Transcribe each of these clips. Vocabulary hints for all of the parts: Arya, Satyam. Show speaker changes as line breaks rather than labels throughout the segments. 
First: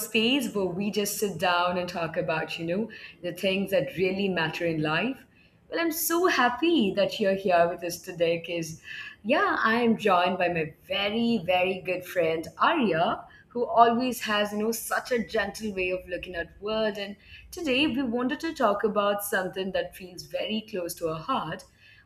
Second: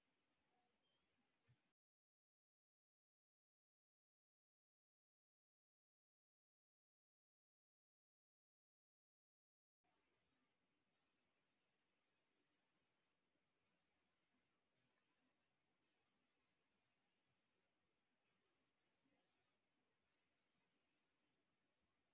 space where we just sit down and talk about, the things that really matter in life. I'm so happy that you're here with us today because, yeah, I am joined by my very good friend, Arya, who always has, such a gentle way of looking at world. And today we wanted to talk about something that feels very close to our heart.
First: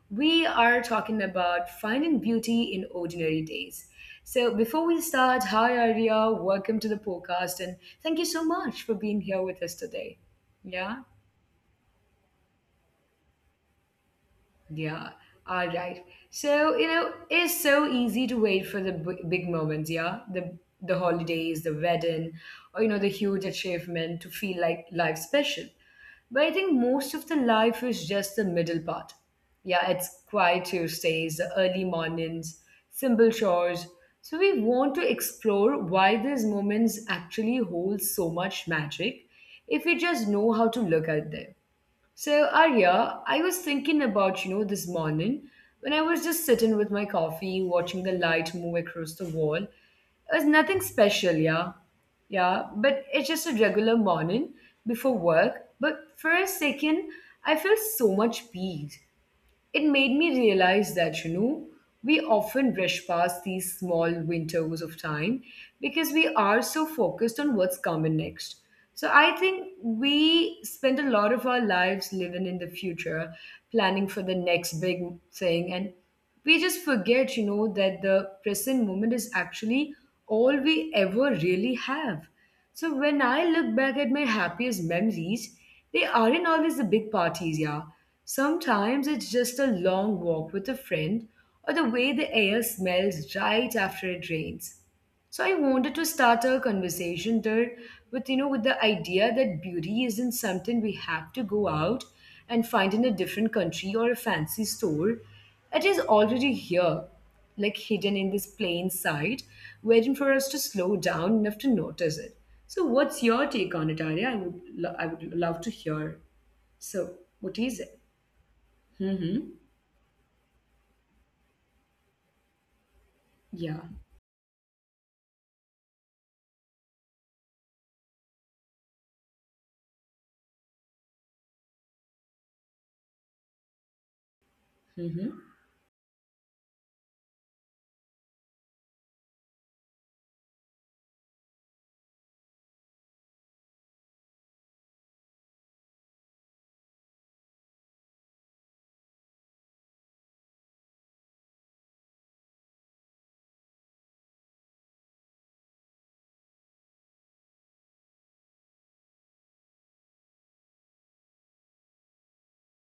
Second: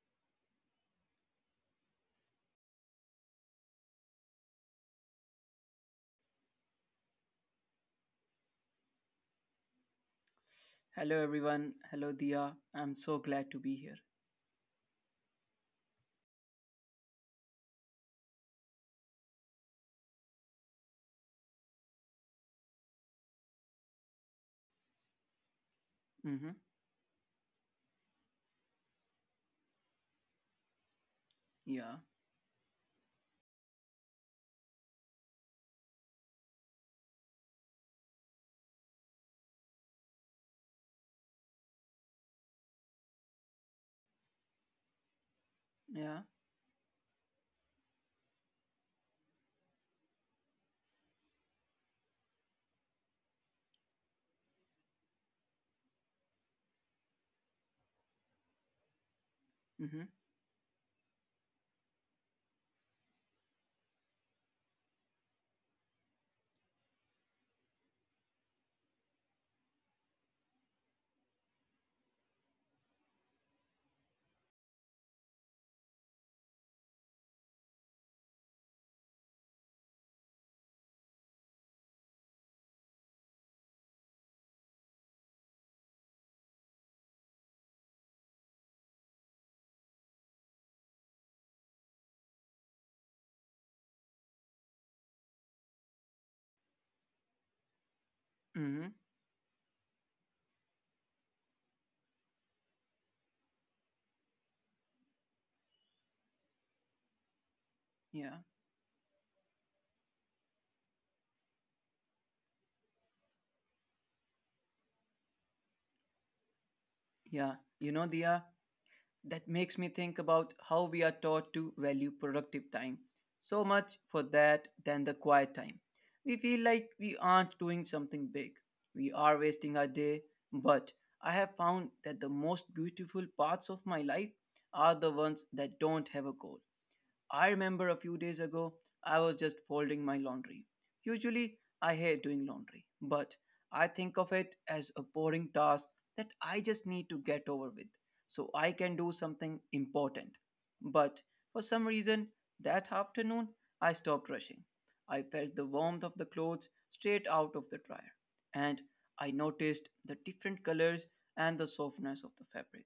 We are talking about finding beauty in ordinary days. So, before we start, hi Arya, welcome to the podcast, and thank you so much for being here with us today. Yeah,
Hello, everyone. Hello, Dia. I'm so glad to be here.
yeah, all right. So, it's so easy to wait for the big moments, yeah, the holidays, the wedding, or the huge achievement to feel like life special. But I
Mm-hmm.
think most of the life is just the middle part. Yeah, it's quiet Tuesdays, the early
Yeah.
mornings, simple chores. So we want to explore why these moments actually hold so much magic if we just know how to look at them. So, Arya, I was thinking about, this morning when I was
Yeah.
just sitting with my coffee, watching the light move across the wall. It was nothing special, yeah. Yeah, but it's just a regular morning before work. But for a second, I felt so much peace. It
Mm-hmm.
made me realize that, we often brush past these small windows of time because we are so focused on what's coming next. So I think we spend a lot of our lives living in the future, planning for the next big thing, and we just forget, that the present moment is actually all we ever really have. So when I look back at my happiest memories, they aren't always the big parties, yeah. Sometimes it's just a long walk with a friend or the way the air smells right after it rains. So I wanted to start our conversation there with with the
Mm-hmm.
idea that beauty isn't something we have to go out and find in a different country or a fancy store. It is already here, like hidden in
Yeah.
this plain sight, waiting for us to slow down enough to notice it. So what's your take on it, Arya? I would I would love to hear. So what
Yeah.
is it?
You know, Dia,
Mm-hmm.
that makes me think about how we are taught to value productive time so
Yeah.
much for that than the quiet time. We feel like we aren't doing something big. We are wasting our day. But I have found that the most beautiful parts of my life are the ones that don't have a goal. I remember a few days ago, I was just folding my laundry. Usually, I hate doing laundry, but I think of it as a boring task that I just need to get over with so I can do something important. But for some reason, that afternoon, I stopped rushing. I felt the warmth of the clothes straight out of the dryer, and I noticed the different colors and the softness of the fabric.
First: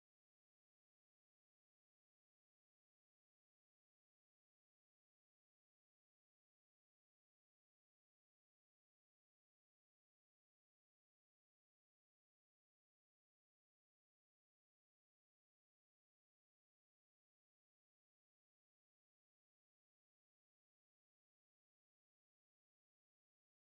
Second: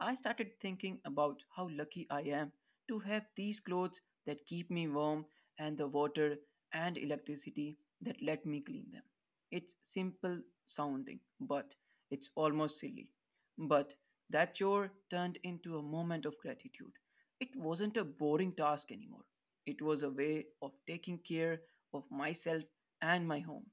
I started thinking about how lucky I am to have these clothes that keep me warm and the water and electricity that let me clean them. It's simple sounding, but it's almost silly. But that chore turned into a moment of gratitude. It wasn't a boring task anymore. It was a way of taking care of myself and my home.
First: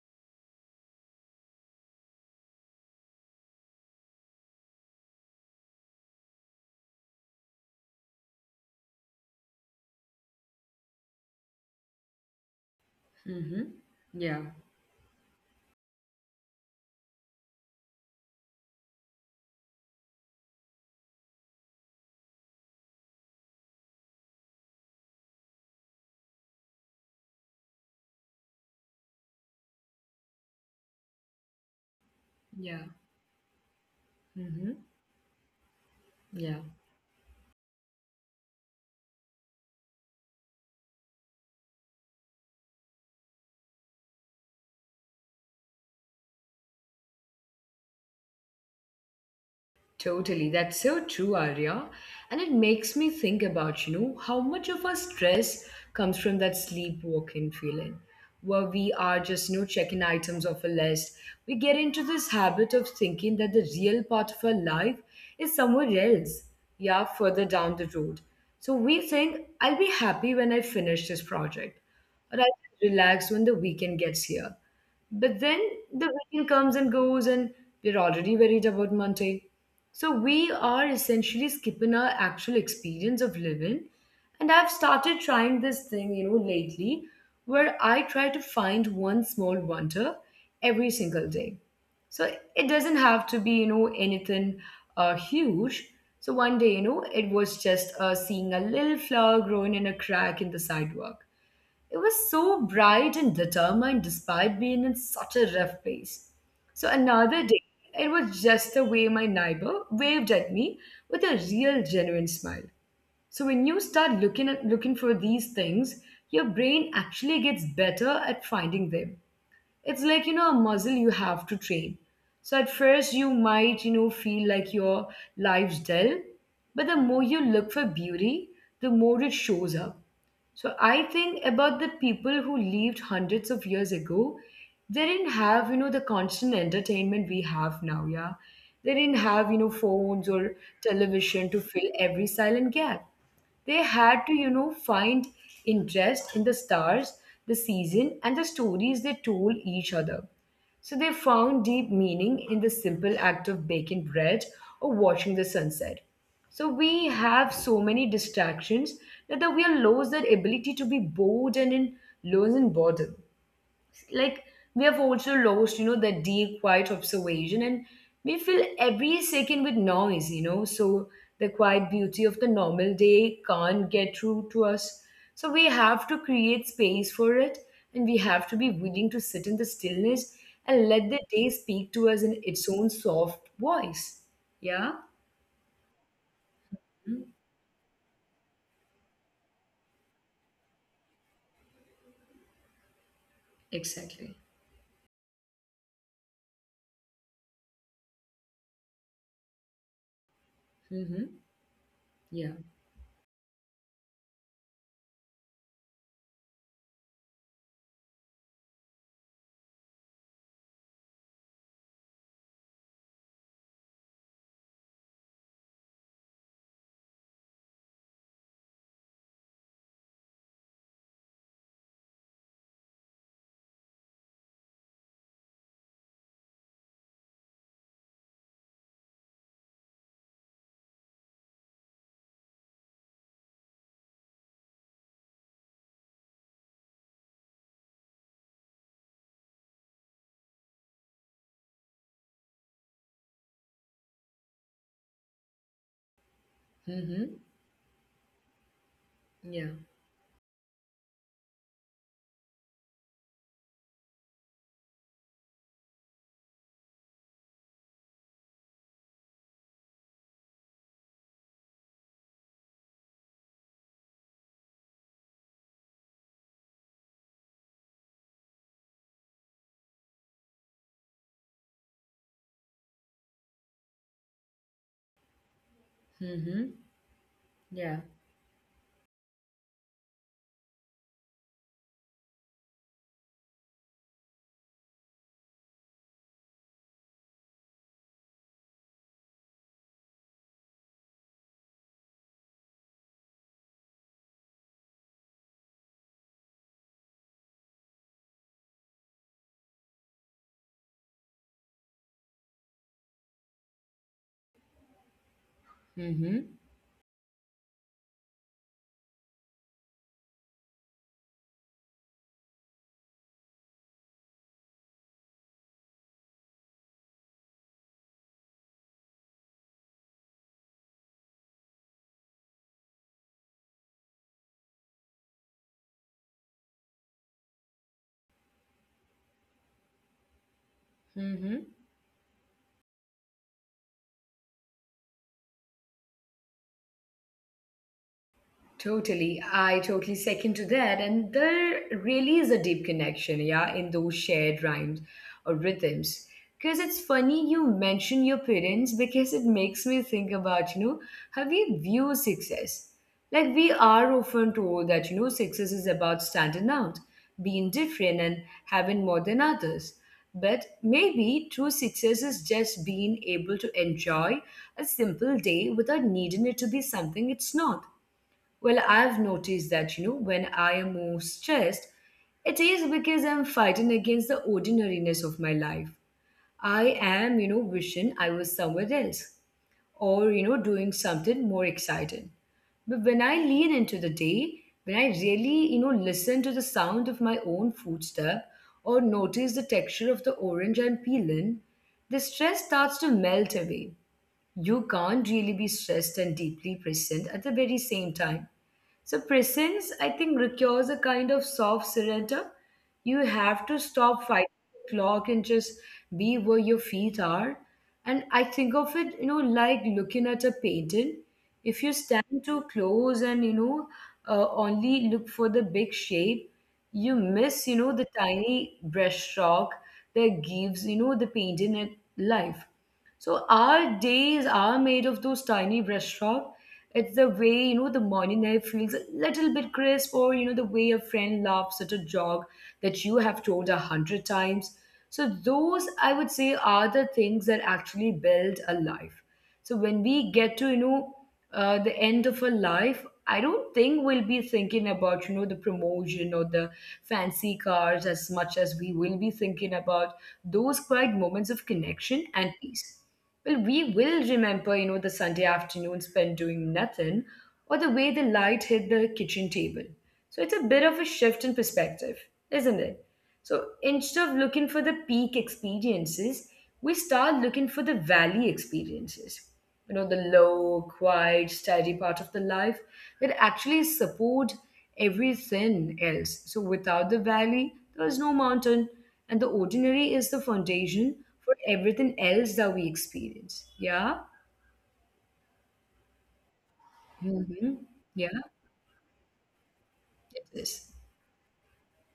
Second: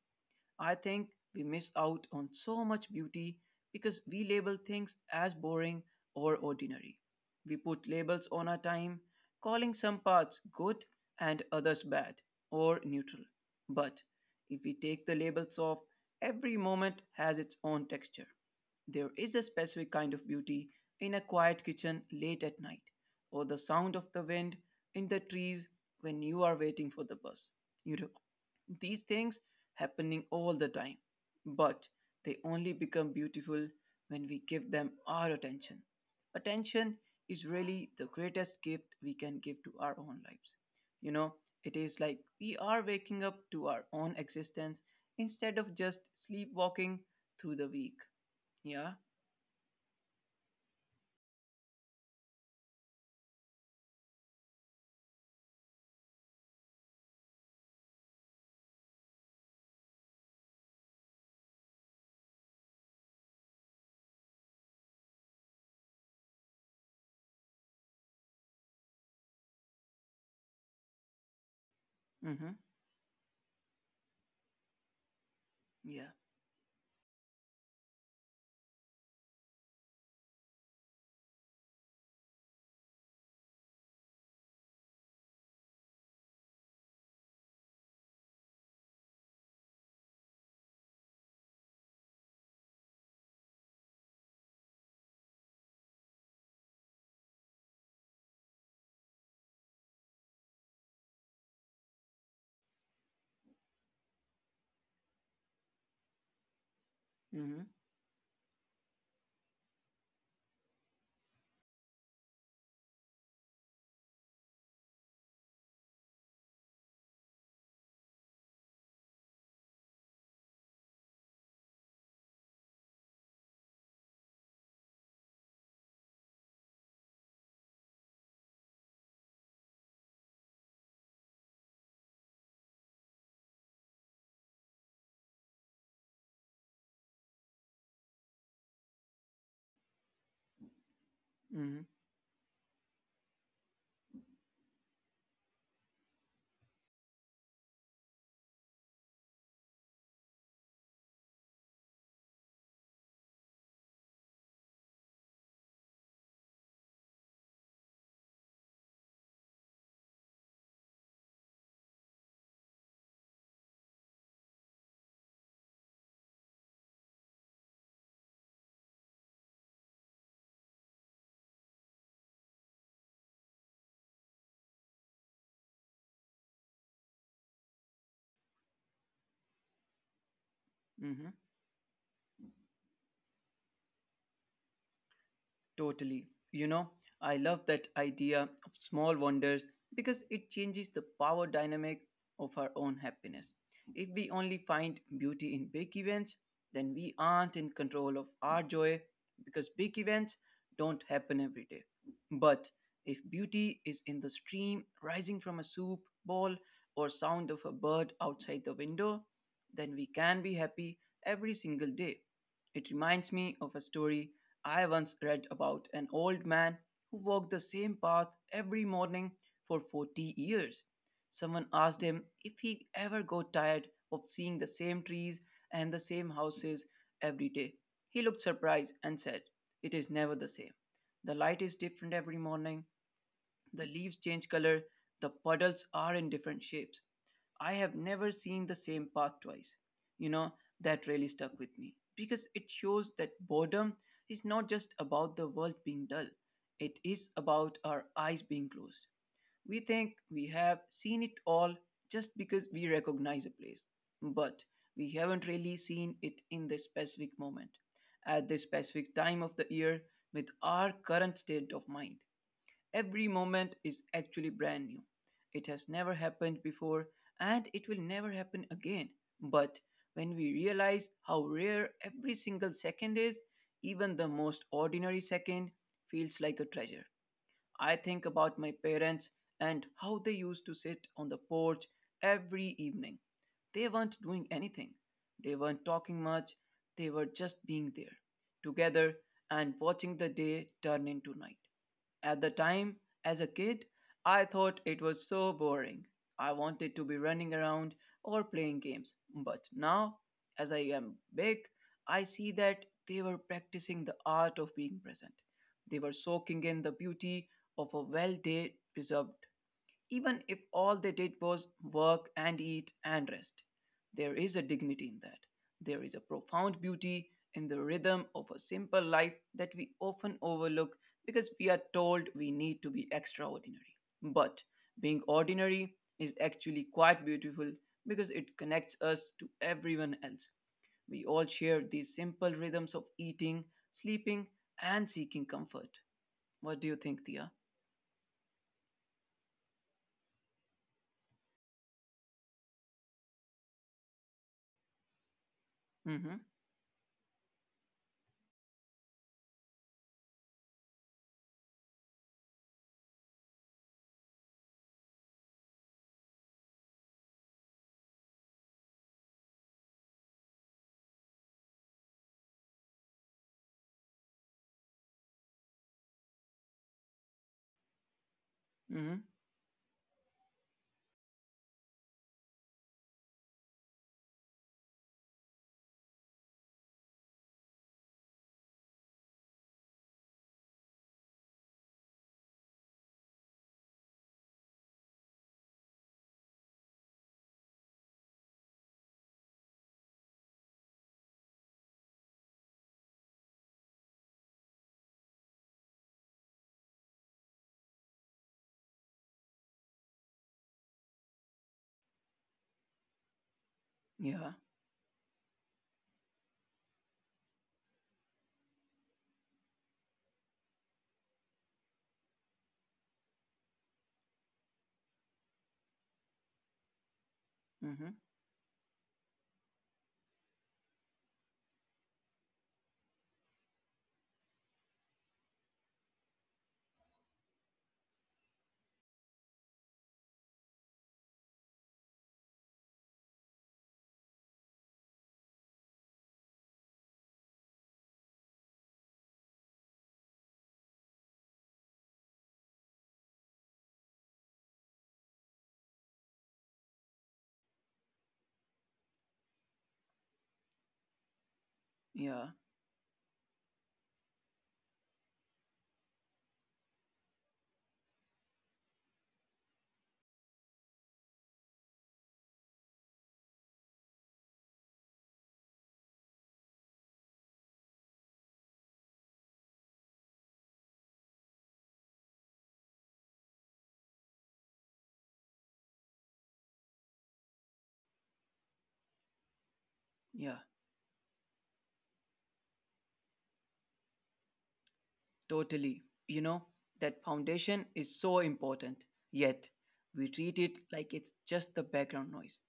I think we miss out on so much beauty because we label things as boring or ordinary. We put labels on our time, calling some parts good and others bad or neutral.
Mm-hmm.
But
Yeah.
if we take the labels off, every moment has its own texture. There is a specific kind of beauty in a quiet kitchen late at night, or the sound of the wind in the trees when you are waiting for the bus. You know, these things happening all the time, but they only
Yeah.
become beautiful when we
Mm-hmm.
give them our attention.
Yeah.
Attention is really the greatest gift we can give to our own lives. You know, it is like we are waking up to our own existence instead of just sleepwalking through the week. Yeah.
Totally. That's so true, Arya. And it makes me think about, how much of our stress comes from that sleepwalking feeling, where we are just, checking items off a list. We get into this habit of thinking that the real part of our life is somewhere else, yeah, further down the road. So we think, I'll be happy when I finish this project, or I'll
Mhm.
relax when the weekend gets here. But then
Yeah.
the weekend comes and goes, and we're already worried about Monday. So we are essentially skipping our actual experience of living. And I've started trying this thing, lately where I try to find one small wonder every single day. So it doesn't have to be, anything huge. So one day, it was just seeing a little flower growing in a crack in the sidewalk. He was so bright and determined despite being in such a rough place. So another
Mhm.
day, it was just the way my neighbor waved at me with a real genuine smile. So when you start looking for these things, your brain actually gets better at finding them. It's like, a muscle you have to train. So at first you might, feel like your life's dull, but the more you look for beauty, the more it shows up. So I think about the people who lived hundreds of years ago. They didn't have, the constant entertainment we have now, yeah. They didn't have, phones or television to
Mhm.
fill every silent gap. They had to, find interest in the stars, the season, and the stories they told each other. So they found deep meaning in the simple act of baking bread or watching the sunset. So we have so many distractions that we are lost that ability to be bored and in lost in boredom, like we have also lost, the deep quiet observation, and we fill every second with noise, so the quiet beauty of the normal day can't get through to us. So we have to create space for it, and we have to be willing to sit in the stillness and let
Mhm.
the day speak to us in its own soft voice, yeah.
Totally. You know, I love that idea of small wonders because it changes the power dynamic of our own happiness. If we
Exactly.
only find beauty in big events, then we aren't in control of our joy because big events don't happen
Mm-hmm.
every day.
Yeah.
But if beauty is in the stream rising from a soup bowl or sound of a bird outside the window, then we can be happy every single day. It reminds me of a story I once read about an old man who walked the same path every morning for 40 years. Someone asked him if he ever got tired of seeing the same trees and the same houses every day. He looked surprised and said, "It is never the same. The light is different every morning, the leaves change color, the puddles are in different shapes. I have never seen the same path twice." You know, that really stuck with me because it shows that boredom is not just about the world being dull, it is
Mm-hmm.
about our eyes being closed. We
Yeah.
think we have seen it all just because we recognize a place, but we haven't really seen it in this specific moment, at this specific time of the year, with our current state of mind. Every moment is actually brand new. It has never happened before and it will never happen again. But when we realize how rare every single second is, even the most ordinary second feels like a
Mm-hmm.
treasure. I
Yeah.
think about my parents and how they used to sit on the porch every evening. They weren't doing anything, they weren't talking much, they were just being there together and watching the day turn into night. At the time, as a kid, I thought it was so boring. I wanted to be running around or playing games. But now, as I am big, I see that they were practicing the art of being present. They were
Mm-hmm.
soaking in the beauty of a well day preserved even if all they did was work and eat and rest. There is a dignity in that. There is a profound beauty in the rhythm of a simple life that we often overlook because we are told we need to be extraordinary. But being ordinary is actually quite beautiful because it connects us to everyone else. We all
Mm-hmm.
share these simple rhythms of eating, sleeping, and seeking comfort. What do you think, Tia?
Totally. I totally second to that. And there really is a deep connection, yeah, in those shared rhymes or
Mm
rhythms.
hmm.
Because it's funny you mention your parents because it makes me think about, how we view success. Like we are often told that, success is about standing out, being different and having more than others. But maybe true success is just being able to enjoy a simple day without needing it to be something it's not. Well,
Mm
I've
hmm.
noticed that, when I am more stressed, it is because I'm fighting against the ordinariness of my life. I am, wishing I was somewhere else or, doing something more exciting. But when I lean into the day, when I really, listen to the sound of my own footstep or notice the texture of the orange I'm peeling, the stress starts to melt away. You can't really be stressed and deeply present at the very same time. So presence, I think, requires a kind of soft surrender. You
Yeah.
have to stop fighting the clock and just be where your feet are. And I think of it, like looking at a painting. If you stand too close and, only look for the big shape, you
Mm hmm.
miss, the tiny brushstroke that gives, the painting a life. So our days are made of those tiny brushstrokes. It's the way, the morning air feels a little bit crisp, or, the way a friend laughs at a joke that you have told 100 times. So, those, I would say, are the things that actually build a life. So, when we get to, the end of a life, I don't think we'll be thinking about, the promotion or the fancy cars as much as we will be thinking about those quiet moments of
Yeah.
connection and peace. We will remember, the Sunday afternoon spent doing nothing or the way the light hit the kitchen table. So it's a bit of a shift in perspective, isn't it? So instead of looking for the peak experiences, we start looking for the valley experiences. The low, quiet, steady part of the life that actually support everything else. So without the valley, there is no mountain, and the
Yeah,
ordinary is the foundation for everything else that we experience. Yeah.
totally. You know, that foundation is
Mm-hmm.
so
Yeah.
important. Yet, we treat it
It
like it's
is.
just the background noise.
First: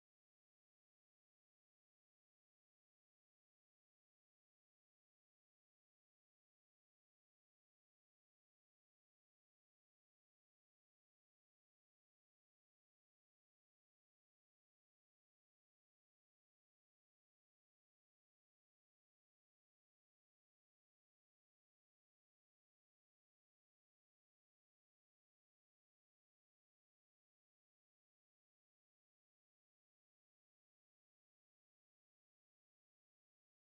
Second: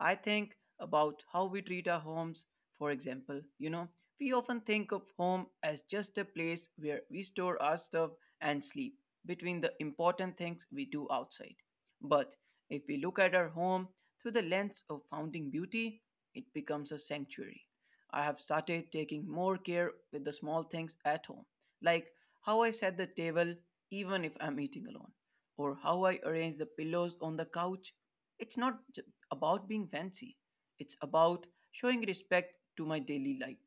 I think about how we treat our homes, for example. You know, we often think of home as just a place where we store our stuff and sleep between the important things we do outside. But if we look at our home through the lens of founding beauty, it becomes a sanctuary. I have started taking more care with the small things at home, like how I set the table even if I'm eating alone or how I arrange the pillows on the couch. It's not j- about being fancy, it's about showing respect to my daily life.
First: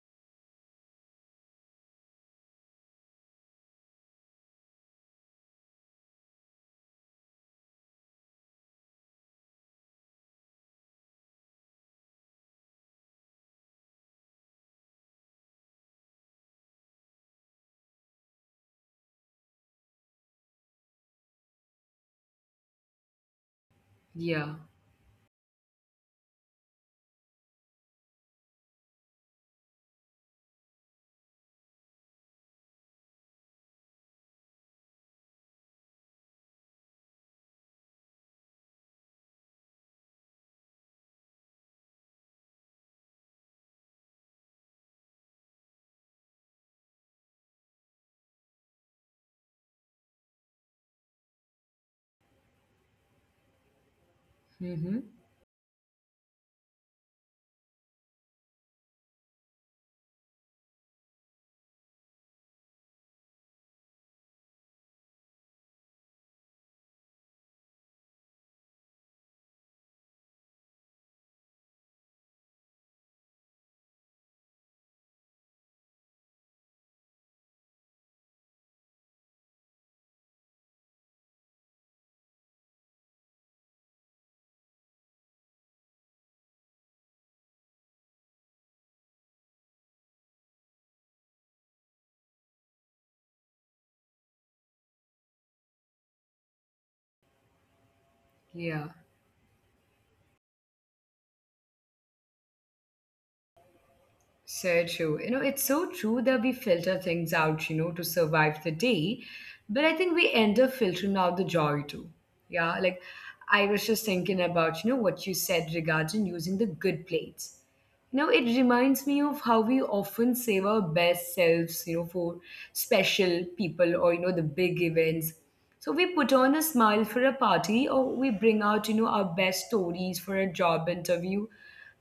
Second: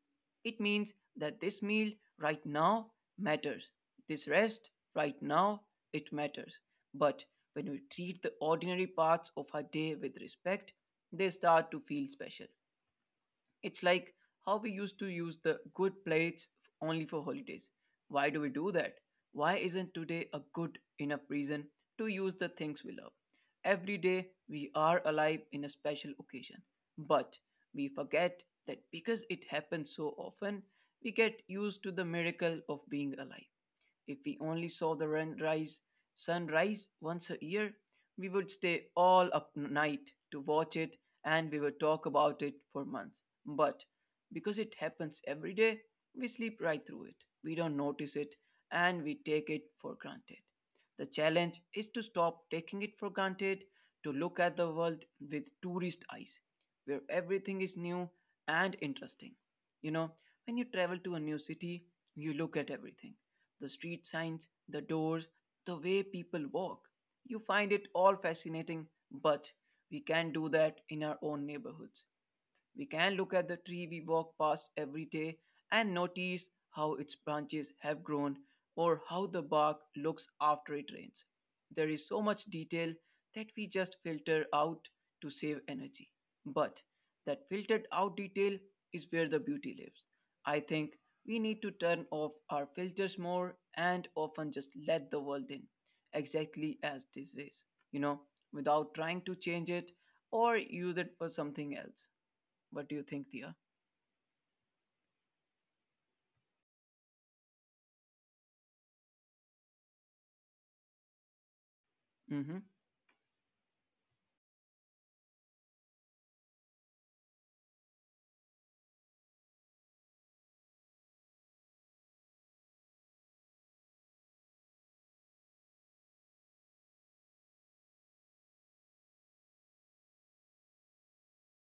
It means that this meal right now matters, this rest right now it matters. But when we treat the ordinary parts of our day with respect, they start to feel special. It's like how we used to use the good plates only for holidays. Why do we do that? Why isn't today a good enough reason to use the things we love? Every day
Yeah.
we are alive in a special occasion, but we forget that because it happens so often, we get used to the miracle of being alive. If we only saw the sunrise once a year, we would stay all up night to watch it and we would talk about it for months. But because it happens every day, we sleep right through it. We don't notice it and we take it for granted. The challenge is to stop taking it for granted, to look at the
Mm-hmm.
world with tourist eyes, where everything is new and interesting. You know, when you travel to a new city, you look at everything: the street signs, the doors, the way people walk. You find it all fascinating, but we can't do that in our own neighborhoods. We can look at the tree we walk past every day and notice how its branches have grown or how the bark looks after it rains. There is so much detail that we just filter out to save energy. But that filtered out detail is where the beauty lives. I think we need to turn off our filters more and often just let the world in, exactly as this is, you know,
Yeah.
without trying to change it or use it for something else. What do you think, Dia?
So true. It's so true that we filter things out, to survive the day. But I think we end up filtering out the joy too. Yeah.
Mm-hmm.
Like I was just thinking about, what you said regarding using the good plates. It reminds me of how we often save our best selves, for special people or, the big events. So we put on a smile for a party or we bring out, our best stories for a job interview.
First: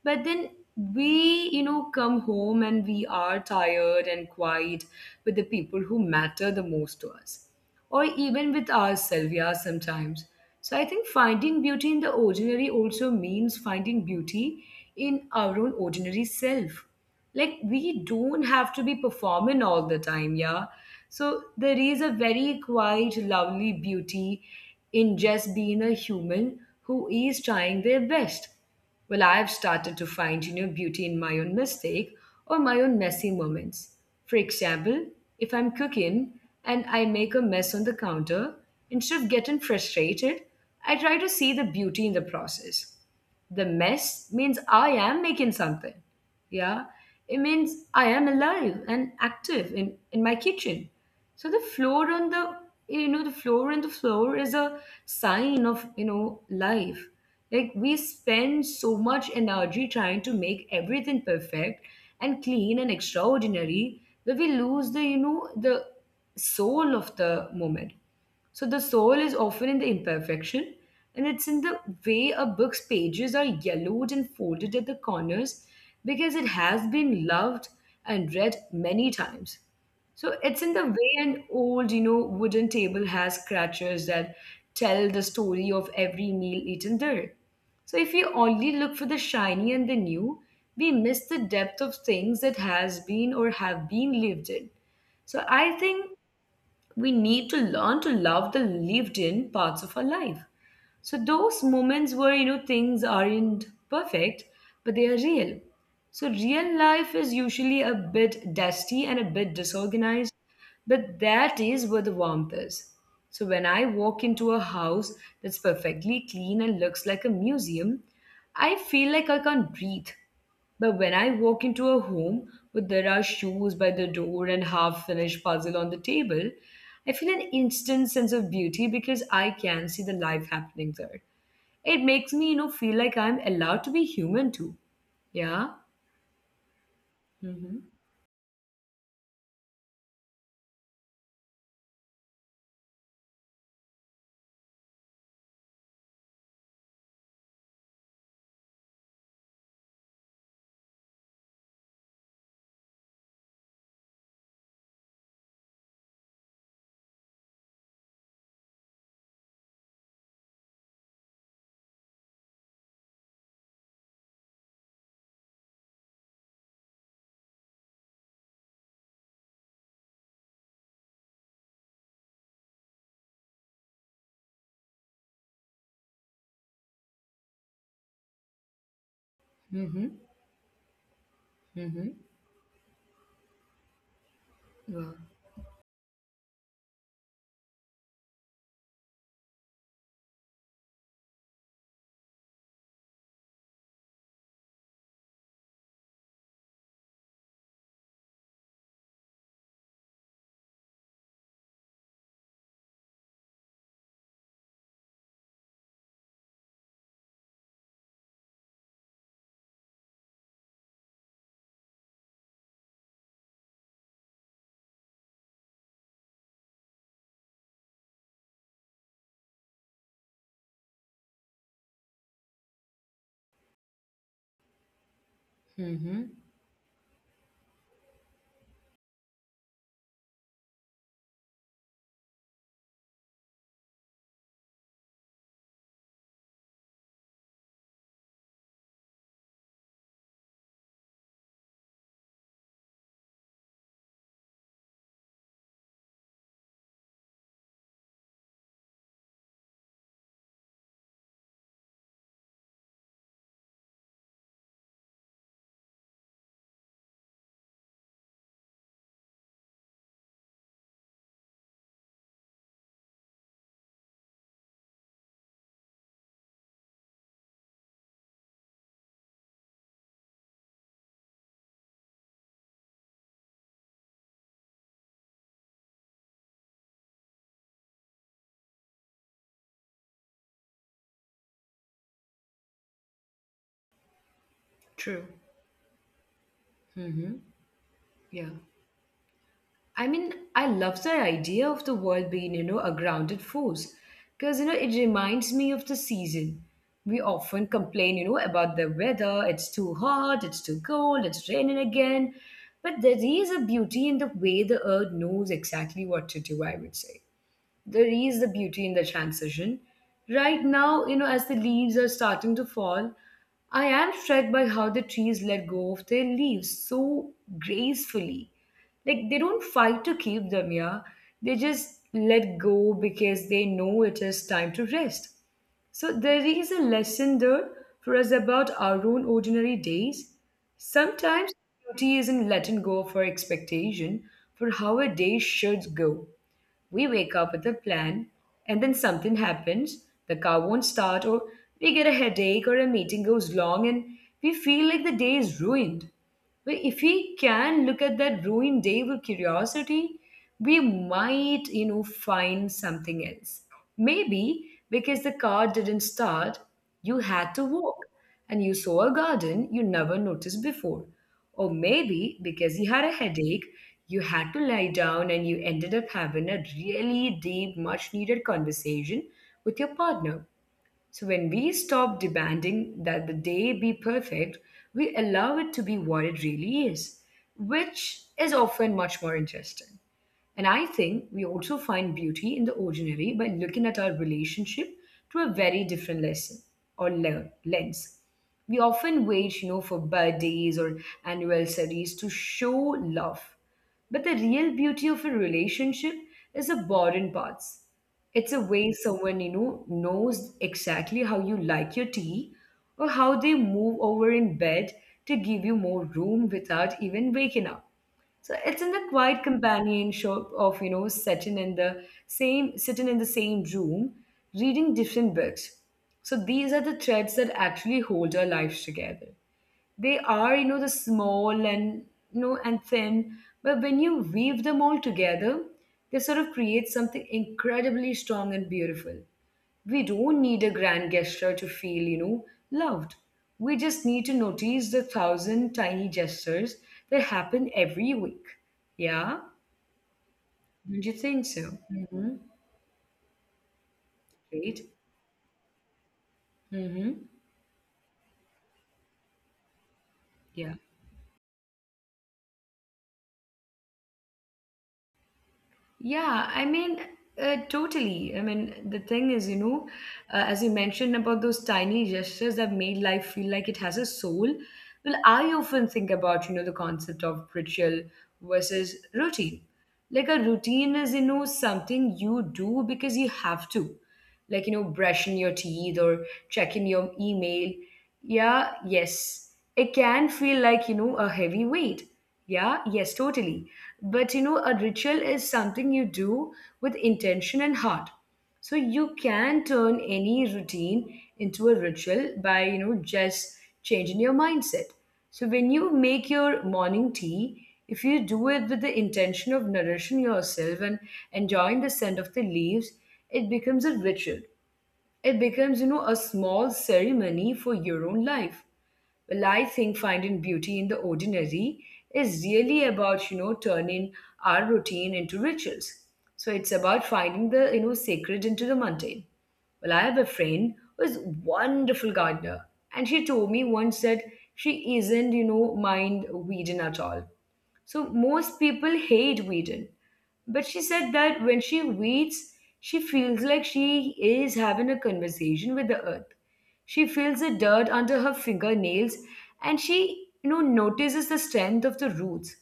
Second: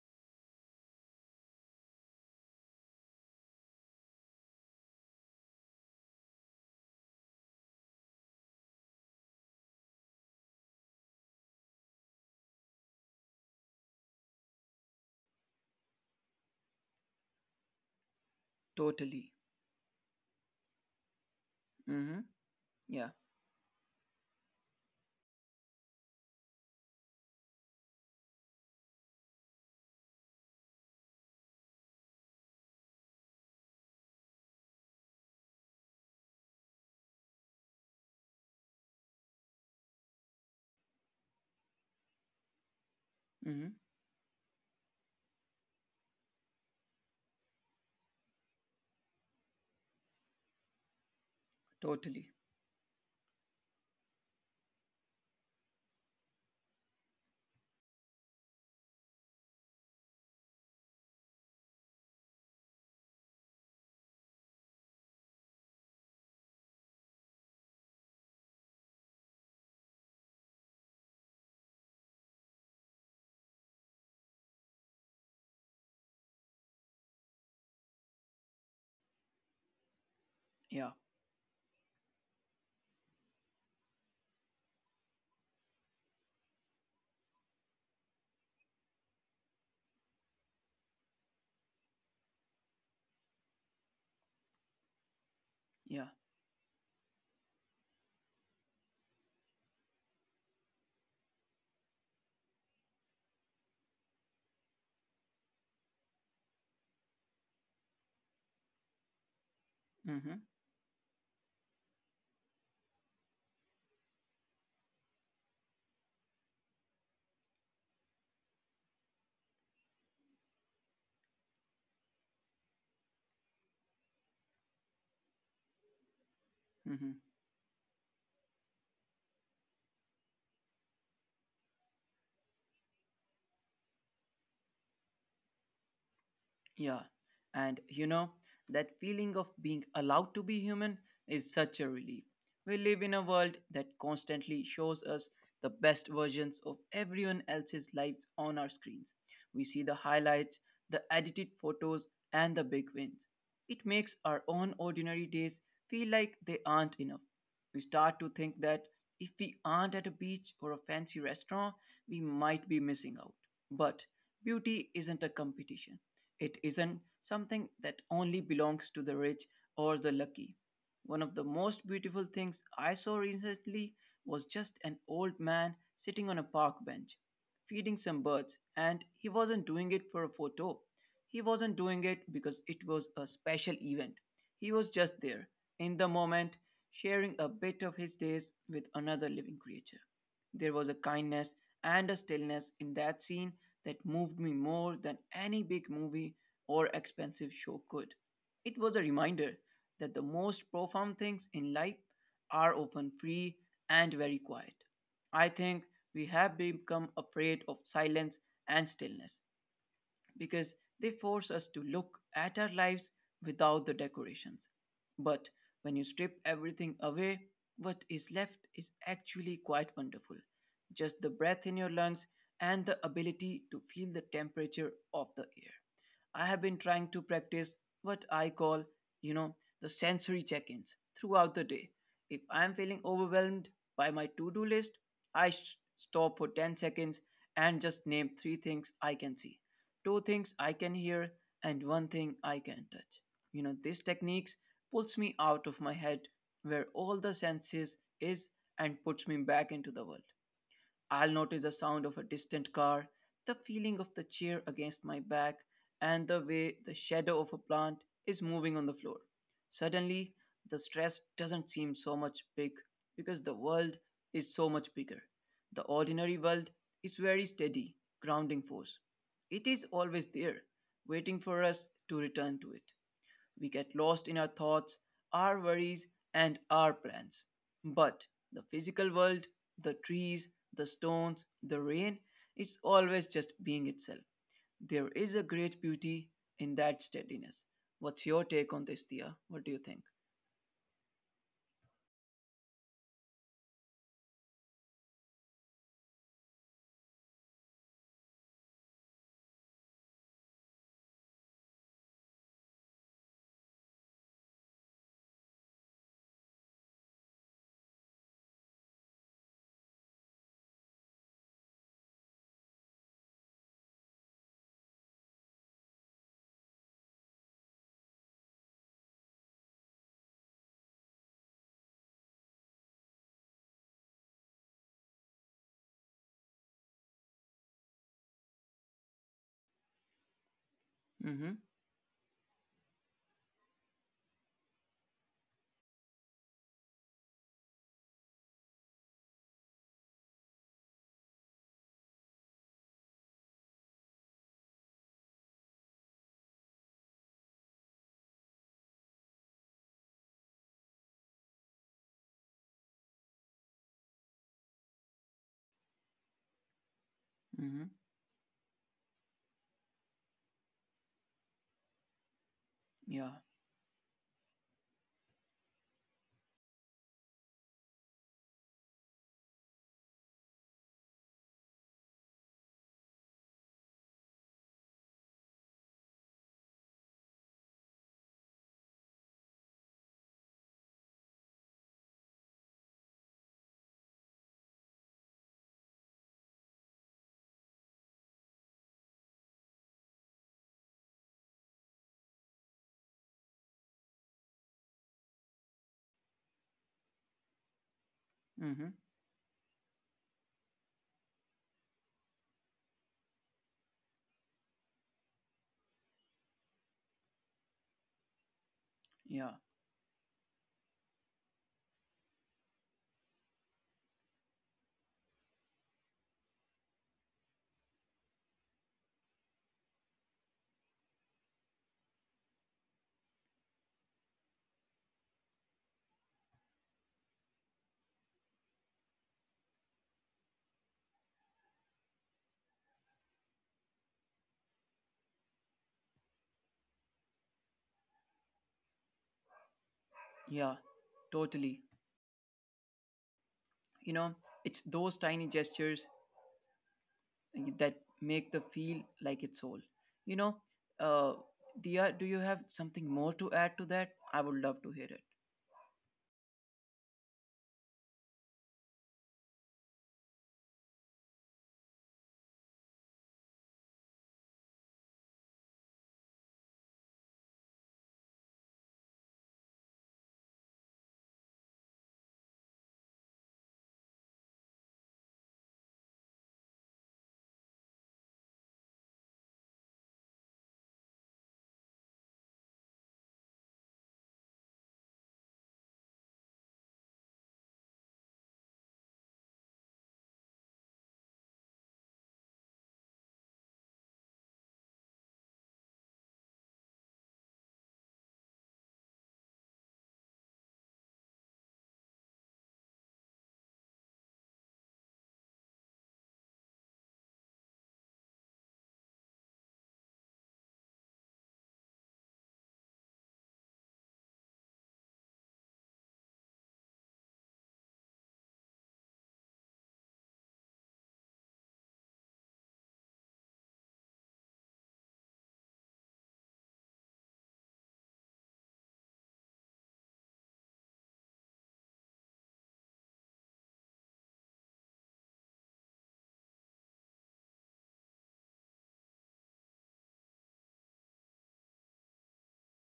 But then we, come home and we are tired and quiet with the people who matter the most to us or even with ourselves, yeah, sometimes. So I think finding beauty in the ordinary also means finding beauty in our own ordinary self. Like we don't have to be
Totally.
performing all the time, yeah. So there is a
Mm-hmm.
very
Yeah.
quiet, lovely beauty in just being a human who is trying their best. I've started to find, beauty in my own mistake or my own messy moments. For example, if I'm cooking and I make a mess on the counter, instead of getting frustrated, I try to see the beauty in the process. The
Mm-hmm.
mess means I am making something, yeah, it means I am alive and active in my kitchen. so the floor on
Totally.
the you know the floor on the floor is a sign of life. Like we spend so much energy trying to make everything perfect and clean and extraordinary that we lose the you know the soul of the moment. So the soul is often in the imperfection, and it's in the way a book's pages are yellowed and folded at the corners because it has been loved and read many times. So it's in the
Yeah.
way an old, wooden table has scratches that tell the story of every meal eaten there. So if we only look for the shiny and the new, we miss the depth of things that has been or have been lived in. So I
Yeah.
think we need to learn to love the lived in parts of our life. So those moments where things aren't perfect, but they are real. So real life is usually a bit dusty and a bit
Mm-hmm.
disorganized, but that is where the warmth is. So when I walk into a house that's perfectly clean and looks like a museum, I feel like I can't breathe. But when I walk into a home where there are shoes by the door and half finished puzzle on the table,
Mm-hmm.
I feel an instant sense of beauty because I can see the life happening there. It makes me, feel like I'm allowed to be human too. Yeah.
Yeah, and you
Mm-hmm.
know, that feeling of being allowed to be human is such a relief. We live in a world that constantly shows us the best versions of everyone else's lives on our screens. We see the highlights, the edited photos, and the big wins. It makes our own ordinary days feel like they aren't enough. We start to think that if we aren't at a beach or a fancy restaurant, we might be missing out. But beauty isn't a competition, it isn't something that only belongs to the rich or the lucky. One of the most beautiful things I saw recently was just an old man sitting on a park bench, feeding some birds, and he wasn't doing it for a
Mm-hmm.
photo. He wasn't doing it
Mm-hmm.
because it was a special event. He was just there,
Wow.
in the moment, sharing a bit of his days with another living creature. There was a kindness and a stillness in that scene that moved me more than any big movie or expensive show could. It was a reminder that the most profound things in life are often free and very quiet. I think we have become afraid of silence and stillness, because they force us to look at our lives without the decorations. But when you strip everything away, what is left is actually quite wonderful. Just the breath in your lungs and the ability to feel the temperature of the air. I have
Mm-hmm.
been trying to practice what I call, you know, the sensory check ins throughout the day. If I'm feeling overwhelmed by my to do list, stop for 10 seconds and just name three things I can see, two things I can hear, and one thing I can touch. You know, this techniques pulls me out of my head where all the senses is and puts me back into the world. I'll notice the sound of a distant car, the feeling of the chair against my back, and the way the shadow of a plant is moving on the floor. Suddenly, the stress doesn't seem so much big because the world is so much bigger. The ordinary world is very steady, grounding force. It is always there, waiting for us to return to it. We get lost in our thoughts, our worries, and our plans. But the physical world, the trees, the stones, the rain, is always just being itself. There is a great
True.
beauty in that steadiness. What's your take on this,
Yeah.
Thea? What do you think?
I mean, I love the idea of the world being, a grounded force because, it reminds me of the season. We often complain, about the weather. It's too hot, it's too cold, it's raining again. But there is a beauty in the way the earth knows exactly what to do. I would say there is the beauty in the transition. Right now, as the leaves are starting to fall, I am struck by how the trees let go of their leaves so gracefully. Like they don't fight to keep them, yeah. They just let go because they know it is time to rest. So there is a lesson there for us about our own ordinary days.
Mm-hmm.
Sometimes beauty isn't letting go of our expectation for how a day should go. We wake up with a plan, and then something happens, the car won't start, or we get a headache, or a meeting goes long, and we feel like the day is ruined. But if we can look at that ruined day with curiosity, we might, find something else. Maybe because the car didn't start, you
Mm-hmm.
had to walk and you saw a garden you never noticed before. Or maybe because you
Yeah.
had a headache you had to lie down and you ended up having a really deep, much needed conversation with your partner. So when we stop demanding that the day be perfect, we allow it to be what it really is, which is often much more interesting. And I think we also find beauty in the ordinary by looking at our relationship through a very different lesson or lens. We often wait, for birthdays or anniversaries to show love. But the real beauty of a relationship is the boring parts.
Mm-hmm.
It's a way someone, knows exactly how you like your tea or how they move over in bed to give you more room without even waking up. So it's in
Yeah.
the quiet companionship of, sitting in the same room, reading different books. So these are the threads that actually hold our lives together. They are, the small and thin, but when you weave them all together, they sort of create something incredibly strong and beautiful. We don't need a grand gesture to feel, loved. We just need to notice the thousand tiny gestures that happen every week. Yeah?
Yeah.
Don't you
Totally.
think so? Mm-hmm.
You know, it's those
Great.
tiny gestures
Mm-hmm.
that make the feel like its whole. You know,
Yeah.
uh, Dia, do you have something more to add to that? I would love to hear it.
Yeah, I mean, totally. I mean, the thing is, as you mentioned about those tiny gestures that made life feel like it has a soul. Well, I often think about, the concept of ritual versus routine. Like a routine is, something you do because you have to. Like, brushing your teeth or checking your email. Yeah, yes. It can feel like, a heavy weight. Yeah, yes, totally. But a ritual is something you do with intention and heart. So you can turn any routine into a ritual by, just changing your mindset. So when you make your morning tea, if you do it with the intention of nourishing yourself and enjoying the scent of the leaves, it becomes a ritual. It becomes, a small ceremony for your own life. Well, I think finding beauty in the ordinary is really about, turning our routine into rituals. So it's about finding the, sacred into the mundane. Well, I have a friend who is wonderful gardener, and she told me once that she isn't, mind weeding at all. So most people hate Whedon. But she said that when she reads, she feels like she is having a conversation with the earth. She feels the dirt under her fingernails and she, notices the strength of the roots.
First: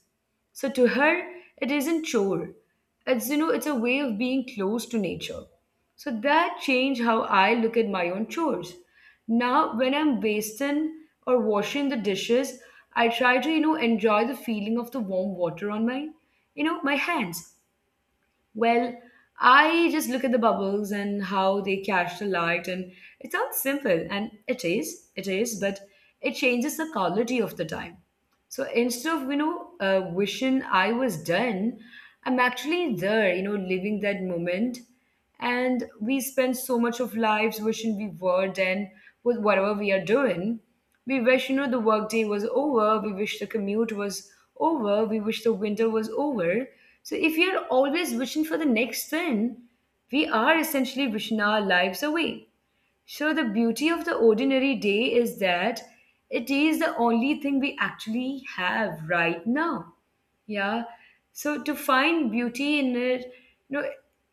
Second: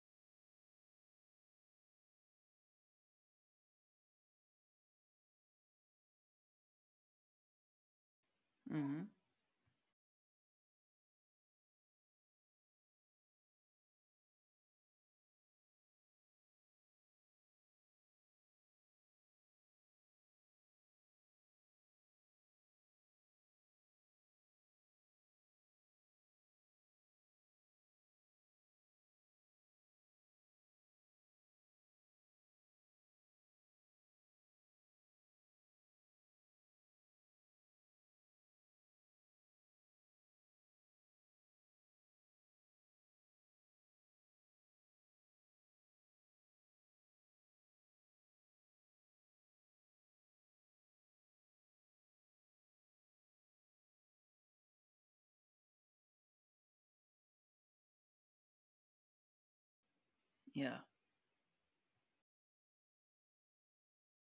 So to her, it isn't chore. It's a way of being close to nature. So that changed how I look at my own chores.
Mm-hmm.
Now, when I'm basting or washing the dishes, I try to, enjoy the feeling of the warm water on my hands. Well, I just look at the bubbles and how they catch the light, and it sounds simple, and it is, but it changes the quality of the time. So instead of, wishing I was done, I'm actually there, living that moment. And we spend so much of lives wishing we were done with whatever we are doing. We wish, the workday was over. We wish the commute was over. We wish the winter was over. So if we are always wishing for the next thing, we are essentially wishing our lives away. So the beauty of the ordinary day is that it is the only thing we actually have right now.
Yeah.
Yeah. So to find beauty in it, you know,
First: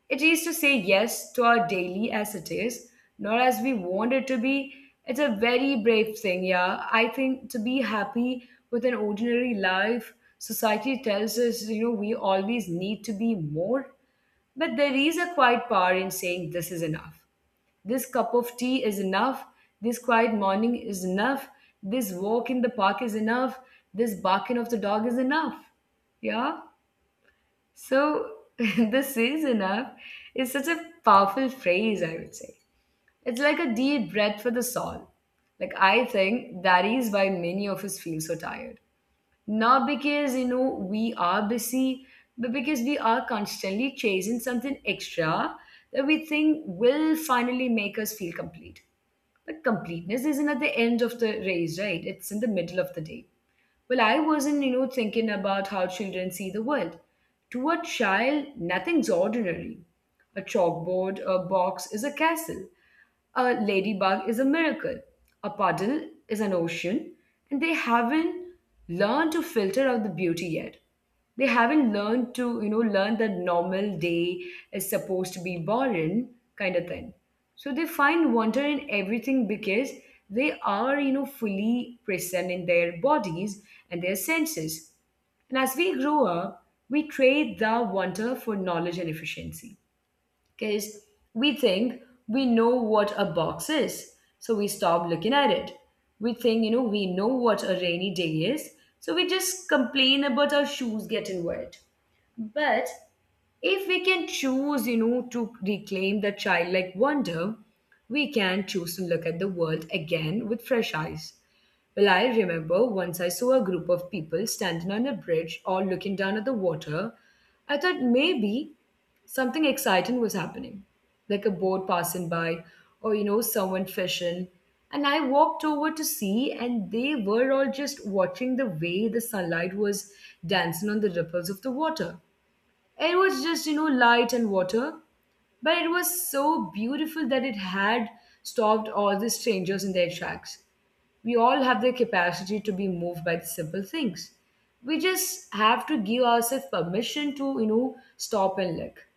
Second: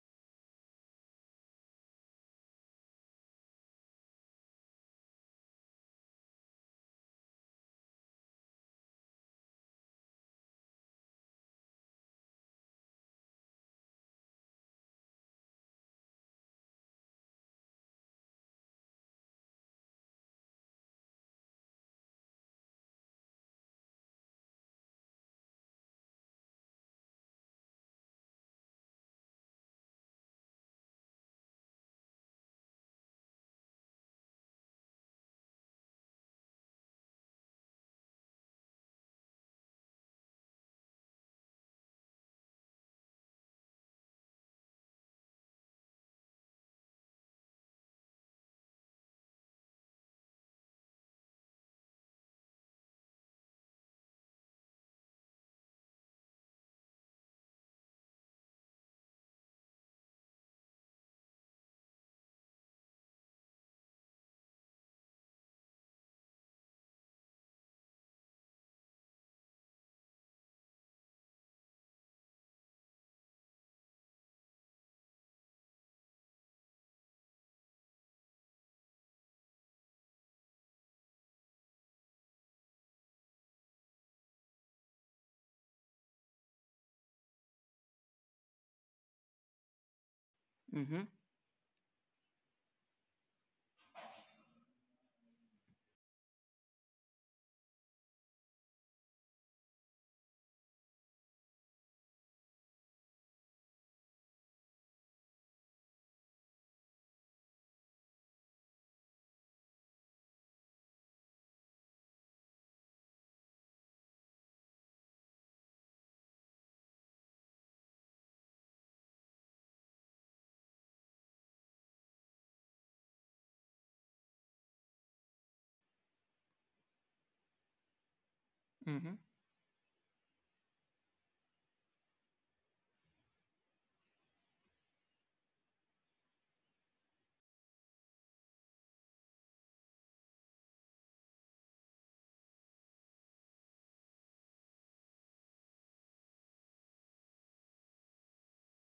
it is to say yes to our daily as it is, not as we want it to be. It's a very brave thing, yeah. I think to be happy with an ordinary life, society tells us, we always need to be more. But there is a quiet power in saying this is enough. This cup of tea is enough. This quiet morning is enough. This walk in the park is enough. This barking of the dog is enough. Yeah. So, this is enough is such a powerful phrase, I would say. It's like a deep breath for the soul. Like, I think that is why many of us feel so tired. Not because, we are busy, but because we are constantly chasing something extra that we think will finally make us feel complete. The completeness isn't at the end of the race, right? It's in the middle of the day. Well, I wasn't, thinking about how children see the world. To a child, nothing's ordinary. A chalkboard, a box is a castle. A ladybug is a miracle. A puddle is an ocean, and they haven't learned to filter out the beauty yet. They haven't learned to, learn that normal day is supposed to be boring, kind of thing. So they find wonder in everything because they are, fully present in their bodies and their senses. And as we grow up, we trade the wonder for knowledge and efficiency because
Mm-hmm.
we think we know what a box is, so we stop looking at it. We think, we know what a rainy day is, so we just complain about our shoes getting wet. But if we can choose, to reclaim the childlike wonder, we can choose to look at the world again with fresh eyes. Well, I remember once I saw a group of people standing on a bridge all looking down at the water. I thought maybe something exciting was happening, like a boat passing by or, someone fishing. And I walked over to see, and they were all just watching the way the
Mm-hmm.
sunlight was dancing on the ripples of the water. It was just, light and water. But it was so beautiful that it had stopped all the strangers in their tracks. We all have the capacity to be moved by the simple things. We just have to give ourselves permission to, stop and look.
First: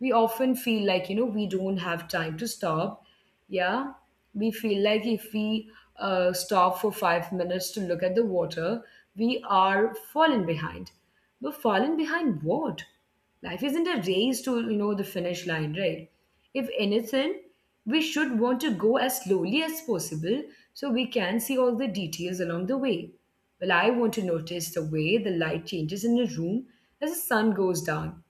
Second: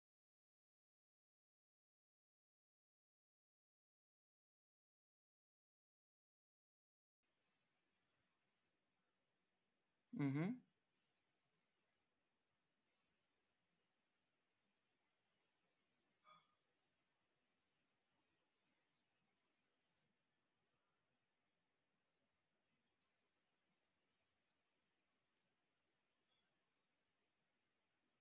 We often feel like, we don't have time to stop. Yeah. We feel like if we stop for 5 minutes to look at the water, we are fallen
Mm-hmm.
behind. But fallen behind what? Life isn't a race to the finish line, right? If anything, we should want to go as slowly as possible so we can see all the details along the way. Well, I want to notice the way the light changes in a room as the sun goes down.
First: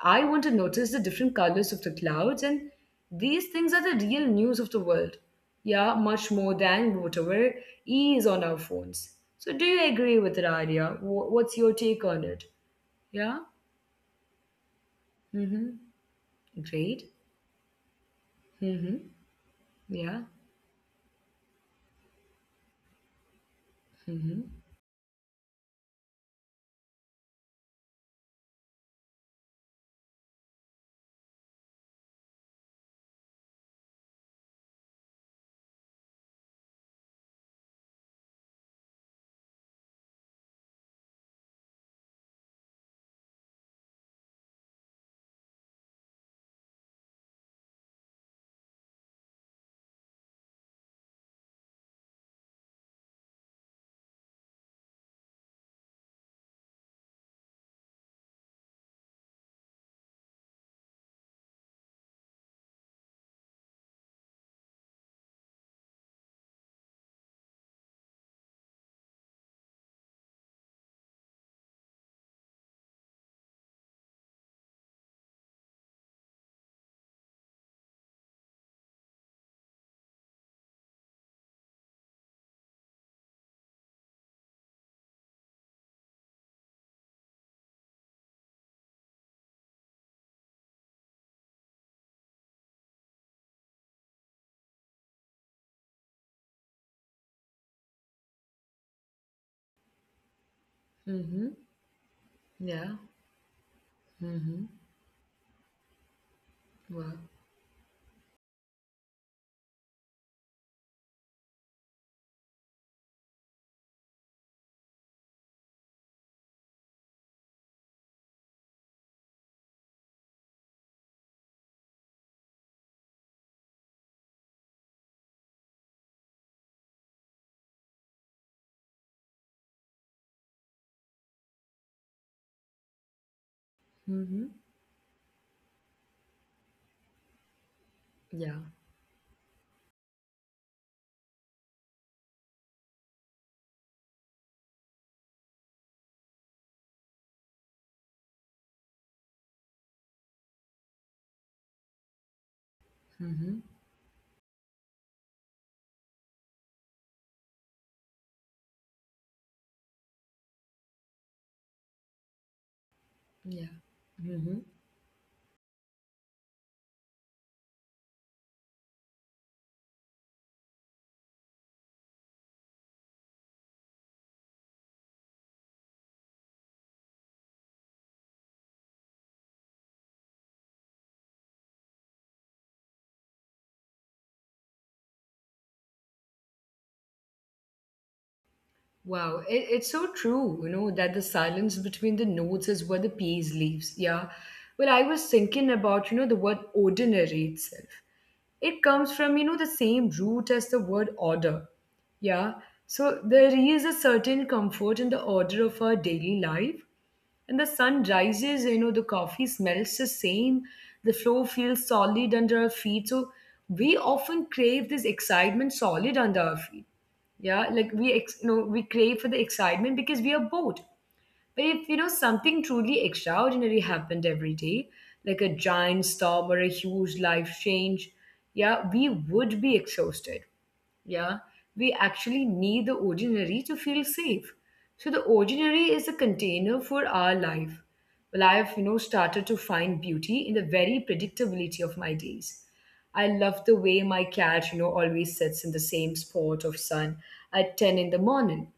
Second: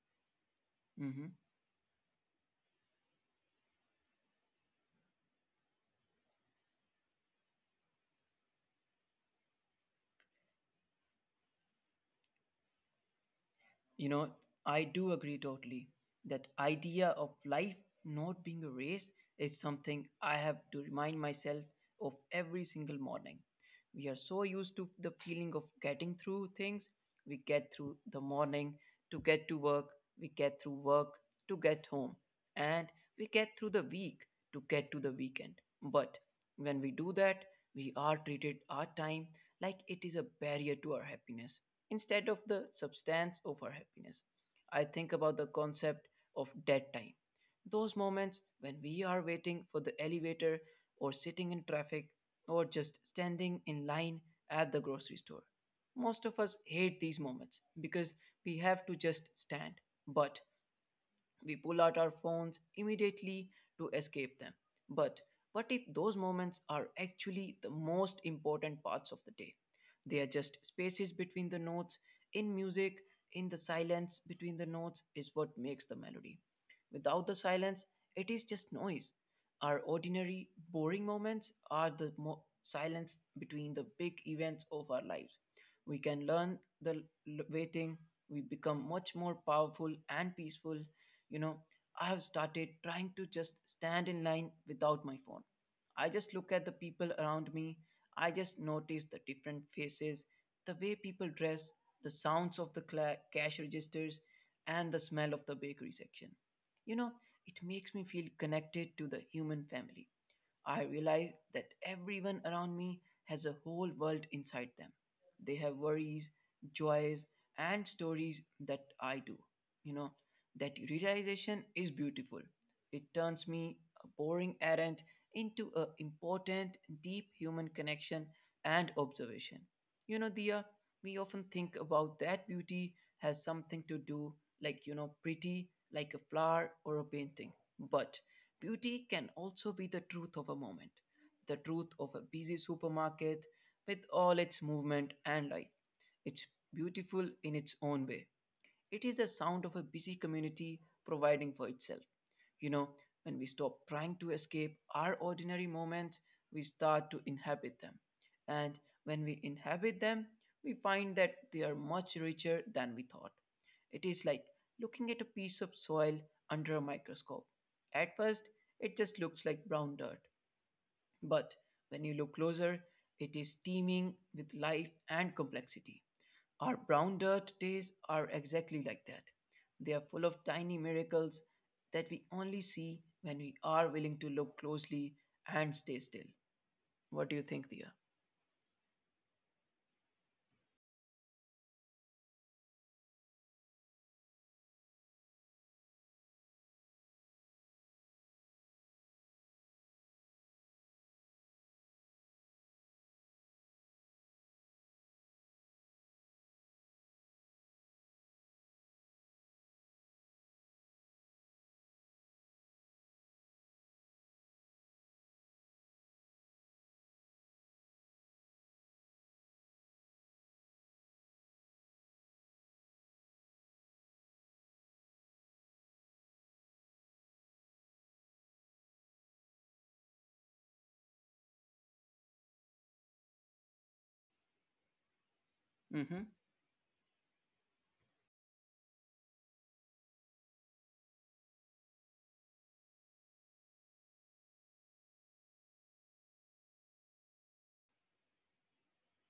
I want to notice the
Mm-hmm.
different colors of the clouds, and these things are the real news of the world. Yeah, much more than whatever is on our phones. So, do you agree with that idea? What's your take on it? Yeah?
You know, I do agree
Mm-hmm.
totally. That
Great.
idea of life not being a
Mhm.
race is something
Yeah.
I have to remind myself of every single morning. We are so used to the feeling of getting through things. We get through the morning to get to work, we get through work to get home, and we get through the week to get to the weekend. But when we do that, we are treated our time like it is a barrier to our happiness instead of the substance of our happiness. I think about the concept of dead time. Those moments when we are waiting for the elevator or sitting in traffic or just standing in line at the grocery store. Most of us hate these moments because we have to just stand. But we pull out our phones immediately to escape them. But what if those moments are actually the most important parts of the day? They are just spaces between the notes. In music, in the silence between the notes is what makes the melody. Without the silence, it is just noise. Our ordinary, boring moments are the silence between the big events of our lives. We can learn the waiting, we become much more powerful and peaceful. You know, I have started trying to just stand in line without my phone. I just look at the people around me. I just notice the different faces, the way people
Mhm.
dress, the sounds of
Yeah.
the cash registers,
Mhm.
and the smell of the bakery section. You
Wow.
know, it makes me feel connected to the human family. I realize that everyone around me has a whole world inside them. They have worries, joys, and stories that I do. You know, that realization is beautiful. It turns me, a boring errand, into an important, deep human connection and observation. You know, Dia, we often think about that beauty has something to do,
Mhm.
like, you know, pretty, like a flower or a painting. But
Yeah.
beauty can also be the truth of a moment, the truth of a busy supermarket with all its movement and life. It's beautiful in its own way. It is the sound of a busy community providing for itself. You know, when we
Mhm.
stop trying to escape our ordinary moments, we start to inhabit them. And when we inhabit them, we find that they are much richer than we thought.
Yeah.
It is like
Mhm.
looking at a piece of soil under a microscope. At first, it just looks like brown dirt. But when you look closer, it is teeming with life and complexity. Our brown dirt days are exactly like that. They are full of tiny miracles that we only see when we are willing to look closely and stay still. What do you think, Dia?
Wow. It's so true that the silence between the notes is where the peace leaves. Yeah. Well, I was thinking about the word ordinary itself. It comes from the same root as the word order. Yeah. So there is a certain comfort in the order of our daily life. And the sun rises the coffee smells the same, the floor feels solid under our feet. So we often crave this excitement solid under our feet. Yeah, like we, ex- you know, we crave for the excitement because we are bored. But if something truly extraordinary happened every day, like a giant storm or a huge life change, yeah, we would be exhausted. Yeah, we actually need the ordinary to feel safe. So the
Mm-hmm.
ordinary is a container for our life. Well, I have started to find beauty in the very predictability of my days. I love the way my cat always sits in the same spot of sun at 10 in the morning.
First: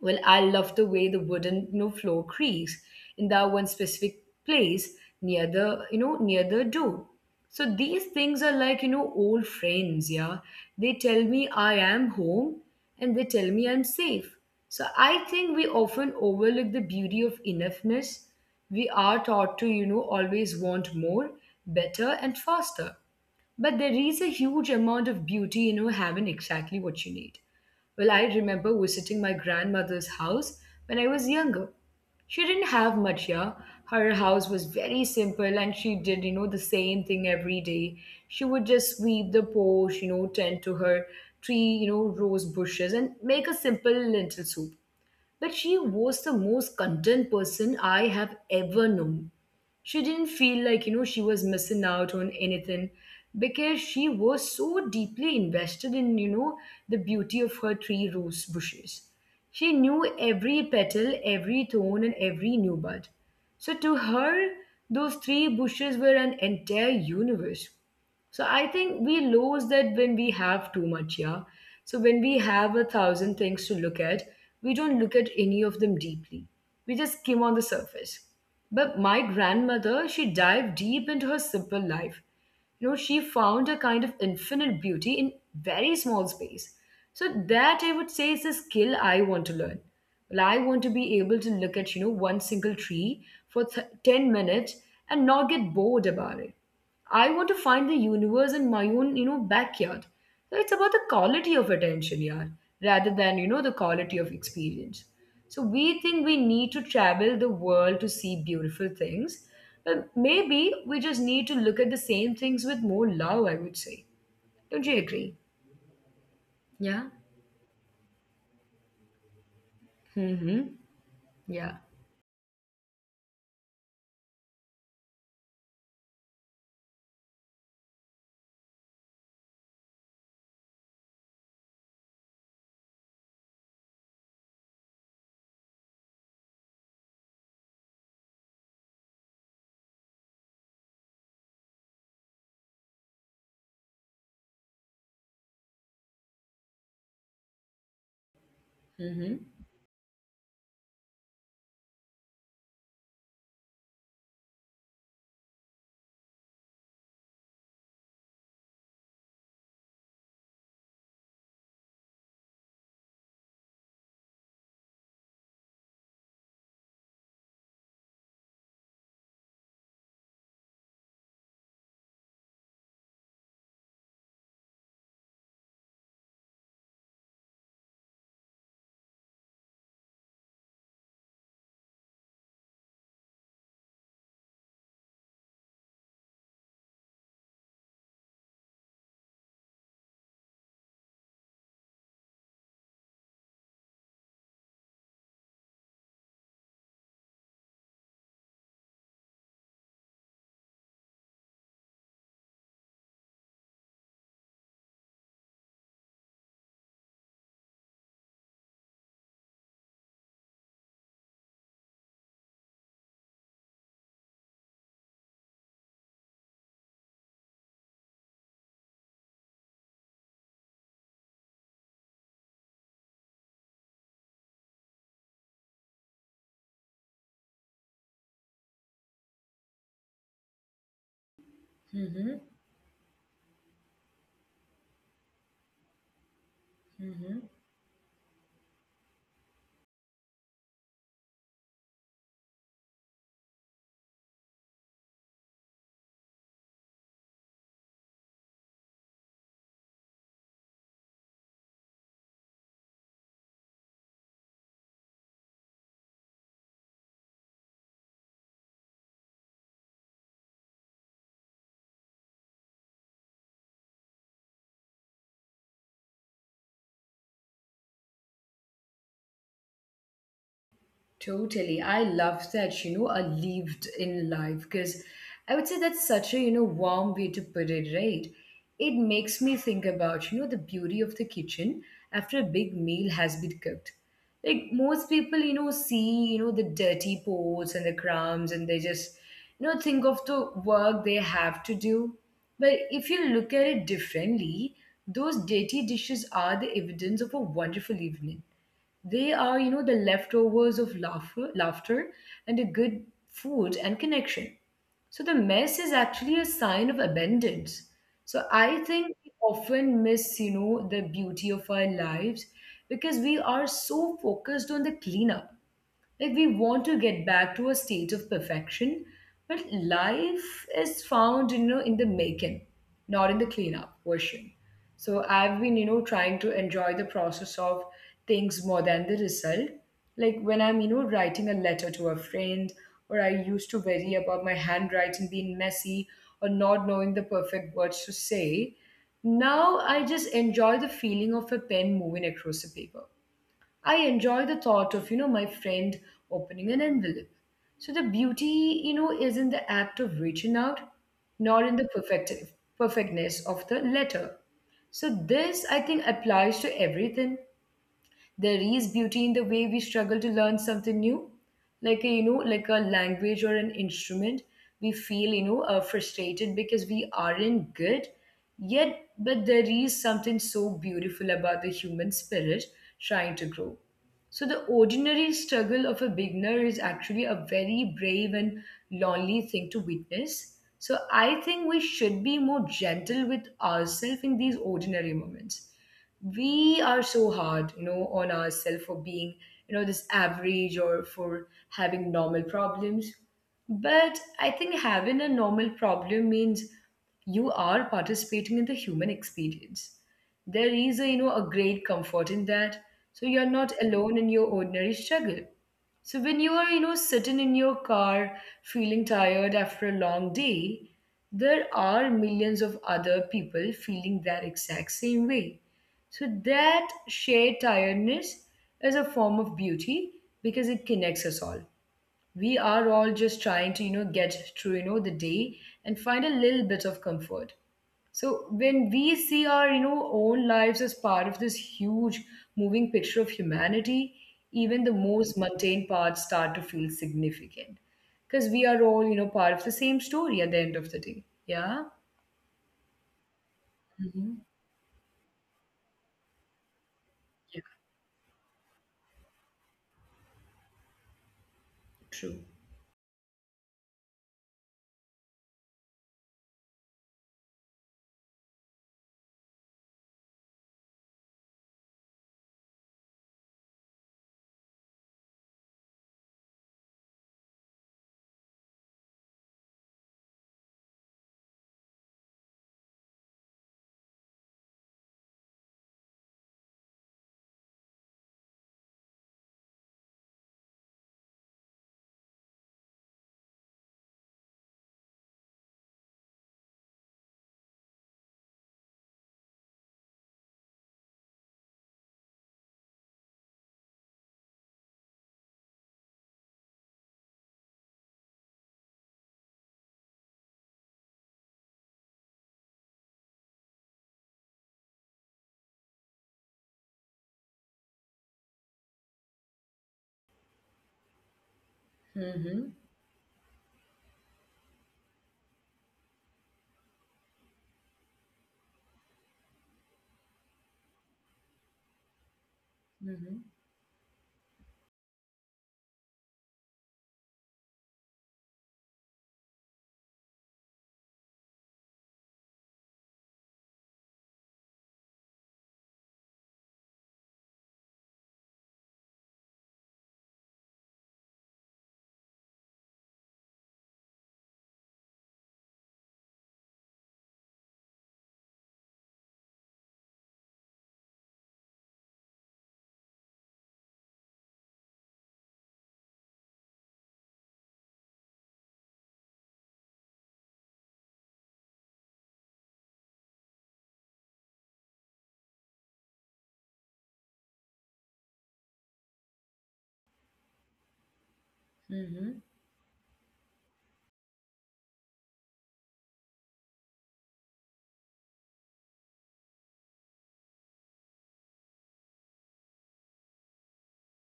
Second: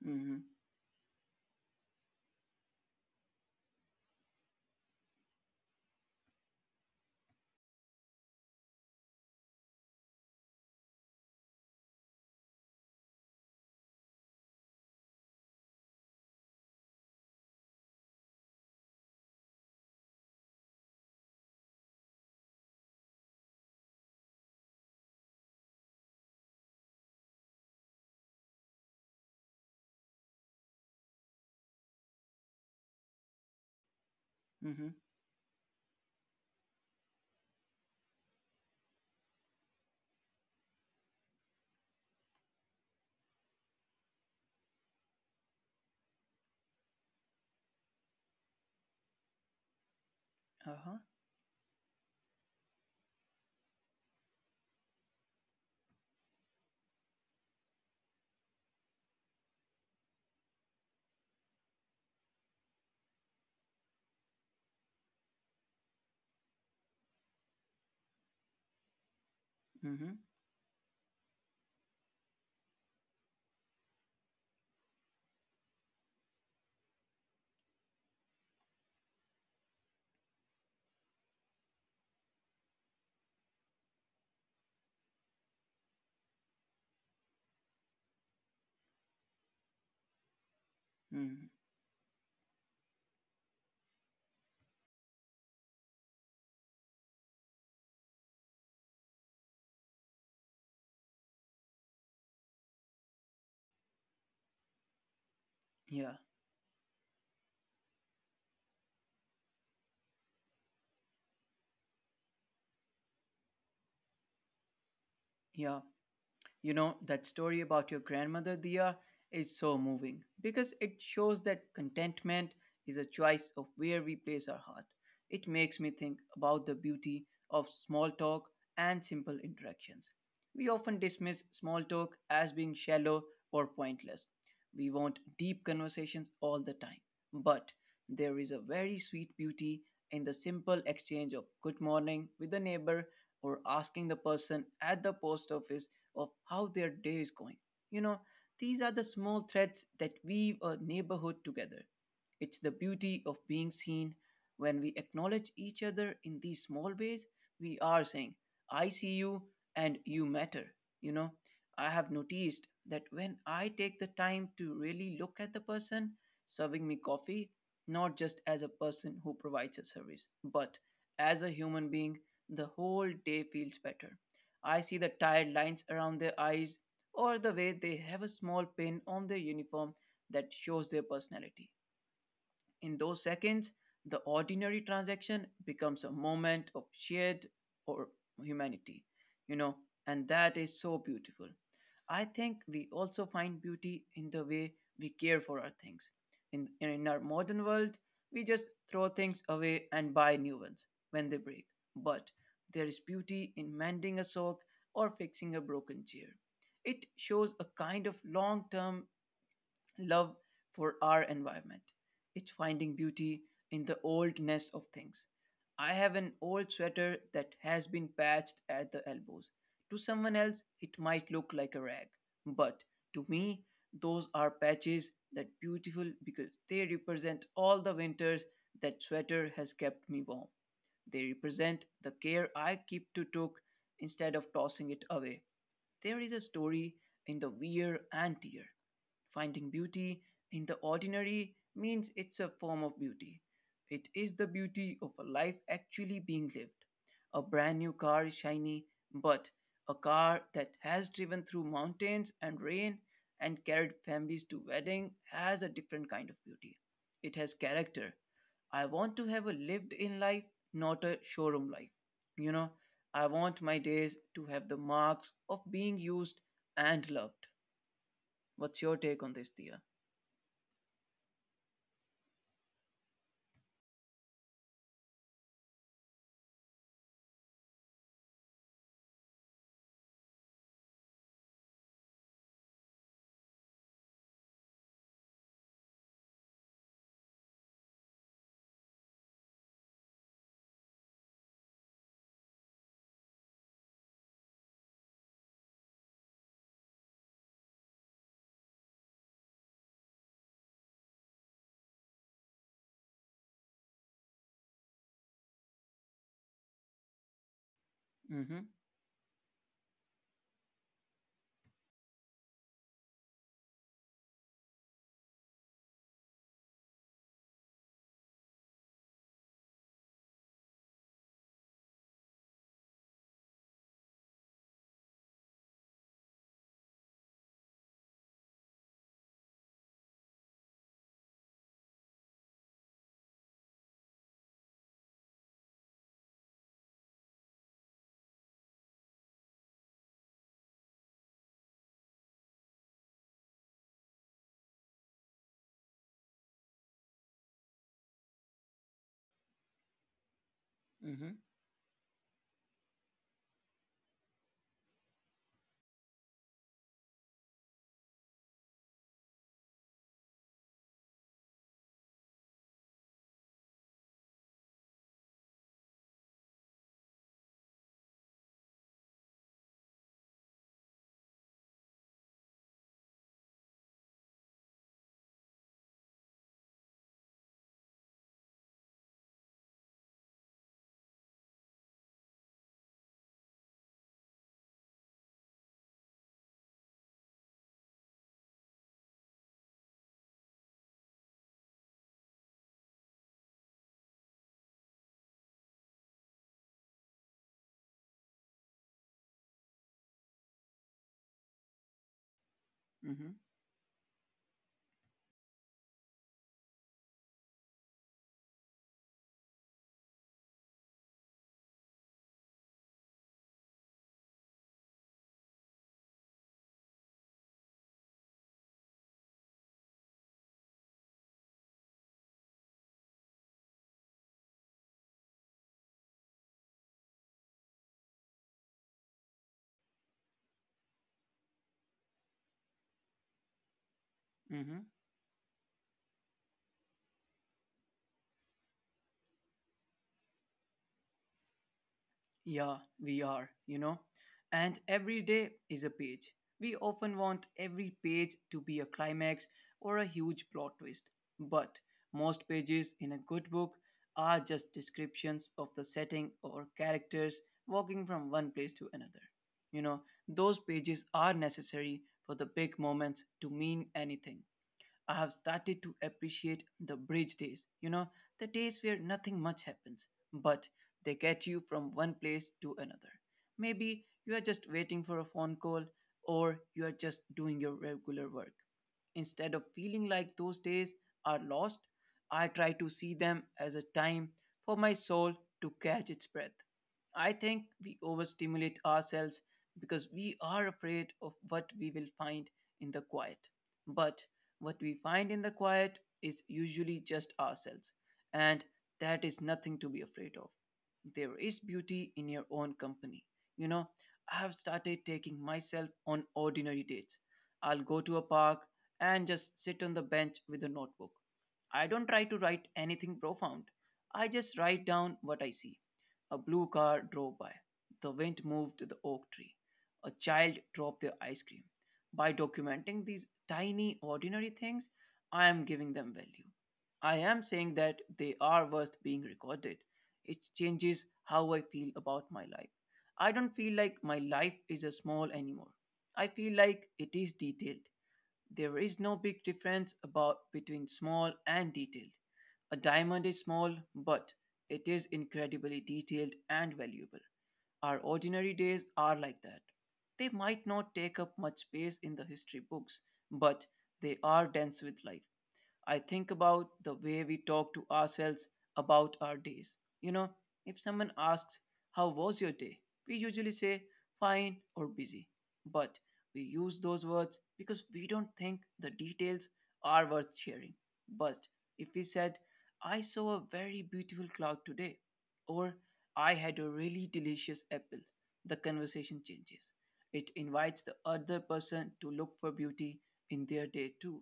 Well,
Mm-hmm.
I love the way the wooden floor creaks in that one specific place near the door. So these things are like old friends, yeah. They tell me I am home, and they tell me I'm safe. So I think we often overlook the beauty of enoughness. We are taught to always want more, better, and faster. But there is a huge amount of beauty in having exactly what you need. Well, I remember visiting my grandmother's house when I was younger. She didn't have much, yeah. Her house was
Mm-hmm.
very simple, and she did the same thing every day. She would just sweep the porch tend to her three rose bushes and make a simple lentil soup. But she was the most content person I have ever known. She didn't feel
Uh-huh.
like she was missing out on anything because she was so deeply invested in the beauty of her three rose bushes. She knew every petal, every thorn, and every new bud. So to her, those three bushes were an entire universe. So I think we lose that when
Mm-hmm.
we have too much, yeah. So when we have a thousand things to look at, we don't look at any of them deeply. We just skim on the surface. But my grandmother, she dived deep into her simple life. She found a kind of infinite beauty in very small space. So that I would say is a skill I want to learn. Well, I want to be able to
Mm-hmm.
look at one single tree for 10 minutes and not get bored about it. I want to find the universe in my own backyard. So it's about the quality of attention, yeah, rather than the quality of experience. So we
Yeah.
think we need to travel the world to see beautiful things, but maybe we just need to look at the same things with more love, I would say. Don't you agree?
Yeah. You know,
Yeah.
that story about your grandmother, Dia, is so moving because
Mm-hmm.
it shows that
Yeah.
contentment is a choice of where we place our heart. It makes me think about the beauty of small talk and simple interactions. We often dismiss small talk as being shallow or pointless. We want deep conversations all the time. But there is a very sweet beauty in the simple exchange of good morning with the neighbor or asking the person at the post office of how their day is going. You know, these are the
Mm-hmm.
small threads that weave a neighborhood together. It's the beauty of being seen. When we acknowledge each other in these small ways, we are saying, I see you and you matter. You know, I have noticed that when I take the time to really look at the person serving me coffee, not just as a person who provides a service, but as a human being, the whole day feels better. I see the tired lines around their eyes or the way they have a small pin on their uniform that shows their personality. In those seconds, the ordinary transaction becomes a moment of shared or humanity, you know, and that is so beautiful. I think we also find beauty in the way we care for our things. In our modern world, we just throw things away and buy new ones when they break. But there is beauty in mending a sock or fixing a broken chair. It shows a kind of long term love for our environment. It's finding beauty in the oldness of things. I have an old sweater that has been patched at the elbows. To someone else, it might look like a rag, but to me, those are patches that beautiful because they represent all the winters that sweater has kept me warm. They represent
Mm-hmm.
the care I keep to took instead of tossing it away. There is a story
Mm-hmm.
in the weir and tear. Finding beauty in the ordinary means it's a form of beauty. It is the beauty of a life actually being lived. A brand new car is shiny, but a car that has driven through mountains and rain and carried families to wedding has a different kind of beauty. It has character. I want to have a lived in life, not a showroom life. You know, I want my days to have the marks of being used and loved. What's your take on this, Dia?
Totally. I love that a lived in life, because I would say that's such a warm way to put it, right? It makes me think about the beauty of the kitchen after a big meal has been cooked. Like most people see the dirty pots and the crumbs, and they just think of the work they have to do. But if you look at it differently, those dirty dishes are the evidence of a wonderful evening. They are the leftovers of laughter and a good food and connection. So the mess is actually a sign of abundance. So I think
Mm-hmm.
we often miss the beauty of our lives because we are so focused on the cleanup. Like we want to get back to a state of perfection, but life is found in the making, not in the cleanup version. So I've been trying to enjoy the process of things more than the result. Like when I'm writing a letter to a friend, or I used to worry about my handwriting being messy or not knowing the perfect words to say. Now I just enjoy the feeling of a pen moving across the paper. I enjoy the thought of my friend opening an envelope. So the beauty is in the act of reaching out, not in
Mm-hmm.
the perfectness of the letter. So this I think applies to everything. There is beauty in the way we struggle to learn something new, like a language or an instrument. We feel frustrated because we aren't good yet, but there is something so beautiful about the human spirit trying to grow. So the ordinary struggle of a beginner is actually a very brave and lonely thing to witness. So I think we should be more gentle with ourselves in these ordinary moments. We are so hard on ourselves for being this average or for having normal problems. But I think having a normal problem means you are participating in the human experience. There is a you know a great comfort in that. So you're
Mm-hmm.
not alone in your ordinary struggle. So when you are sitting in your car feeling tired after a long day, there are millions of other people feeling that exact same way. So that shared tiredness is a form of beauty because it connects us all. We are all just trying to get through the day and find a little bit of comfort. So when we see our own lives as part of this huge moving picture of humanity,
Mm-hmm.
even the most mundane parts start to feel significant because we are all part of the same story at the end of the day. Yeah.
Yeah, we are, you know.
Mhm.
And every day is a page. We often want
Yeah.
every page to be a climax or a huge plot twist. But
True.
most pages in a good book are just descriptions of the setting or characters walking from one place to another. You know, those pages are necessary for the big moments to mean anything. I have started to appreciate the bridge days, you know, the days where nothing much happens, but they get you from one place to another. Maybe you are just waiting for a phone call or you are just doing your regular work. Instead of feeling like those days are lost, I try to see them as a time for my soul to catch its breath. I think we overstimulate ourselves because we are afraid of what we will find in the quiet. But what we find in the quiet is usually just ourselves, and that is nothing to be afraid of. There is beauty in your own company. You know, I have started taking myself on ordinary dates. I'll go to a park and just sit on the bench with a notebook. I don't try to write
Mm-hmm.
anything profound. I just write down what I see. A blue car drove by. The wind moved the oak tree. A child dropped their ice cream. By documenting these
Mm-hmm.
tiny, ordinary things, I am giving them value. I am saying that they are worth being recorded. It changes how I feel about my life. I don't feel like my life is a small anymore. I feel like it is detailed. There is no big difference about between small and detailed. A diamond is small, but it is incredibly detailed and valuable. Our ordinary days are like that. They might not take up much space in the history books, but they are dense with life. I think about the way we talk to ourselves about our days. You know, if someone asks, How was your day? We usually say, Fine or busy. But we use those words because we don't think the details are worth sharing. But if we
Mm-hmm.
said, I saw a very beautiful cloud today, or I had a really delicious apple, the conversation changes. It invites the other person to look for beauty in their day too.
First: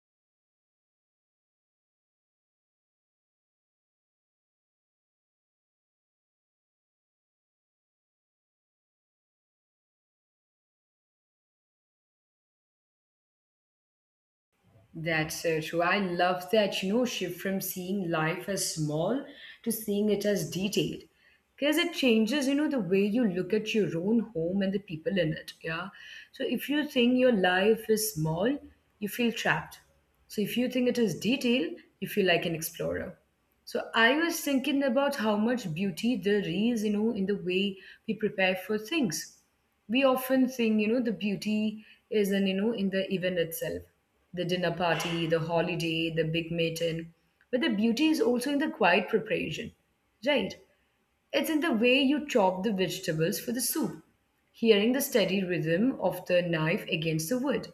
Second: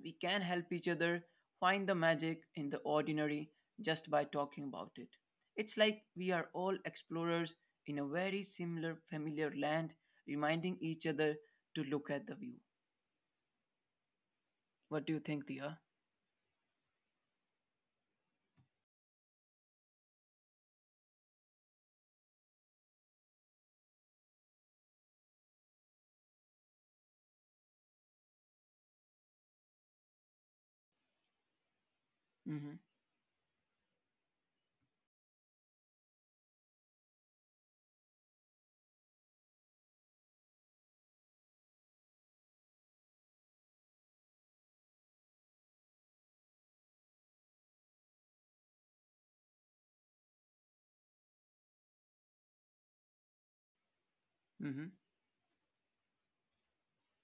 We can help each other find the magic in the ordinary just by talking about it. It's like we are all explorers in a very similar familiar land, reminding each other to look at the view. What do you
That's
think,
so
Dia?
true. I love that shift from seeing life as small to seeing it as detailed. Because it changes the way you look at your own home and the people in it. Yeah. So if you think your life is small, you feel trapped. So if you think it is detailed, you feel like an
Mm-hmm.
explorer. So I was thinking about how much beauty there is in the way we prepare for things. We often think the beauty is in the event itself, the dinner party, the holiday, the big meeting, but the beauty is also in the quiet preparation, right? It's in the way you chop the vegetables for the soup, hearing the
Mm-hmm.
steady rhythm of the knife against the wood.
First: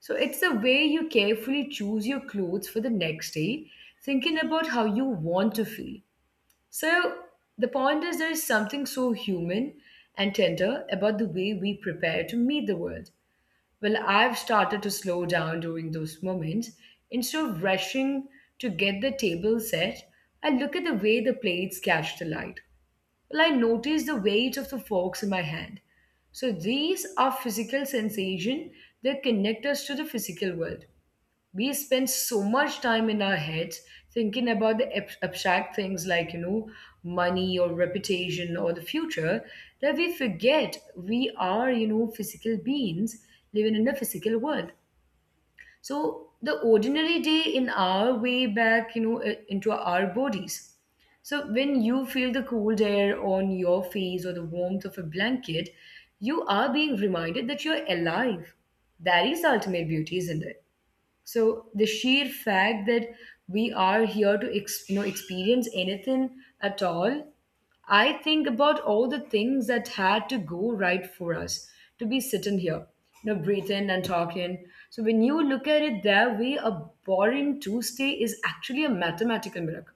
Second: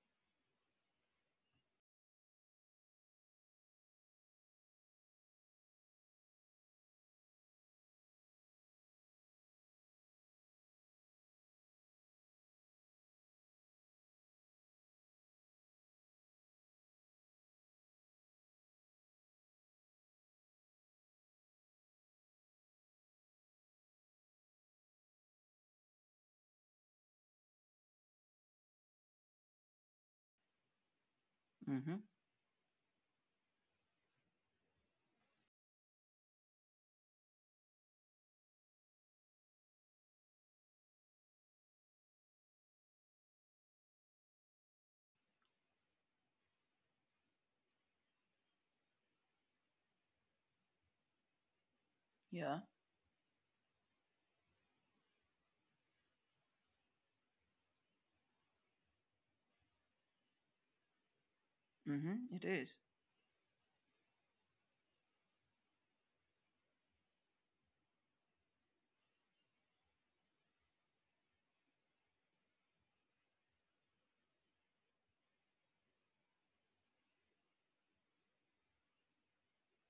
So it's the way you carefully choose your clothes for the next day, thinking about how you want to feel. So the point is, there is something so human and tender about the way we prepare to meet the world. Well, I've started to slow down during those moments. Instead of rushing to get the table set, I look at the way the plates catch the light. Well, I notice the weight of the forks in my hand. So these are physical sensation that connect us to the physical world. We
Mm-hmm.
spend so much time in our heads thinking about the abstract things like money or reputation or the future that we forget we are physical beings living in a physical world. So the ordinary day in our way back, into our bodies. So when you feel the
Yeah.
cold air on your face or the warmth of a blanket, you are being reminded that you're alive. That is ultimate beauty, isn't it? So the sheer
Mm-hmm. It is.
fact that we are here to experience anything at all. I think about all the things that had to go right for us to be sitting here, breathing and talking. So when you look at it that way, a boring Tuesday is actually a mathematical miracle.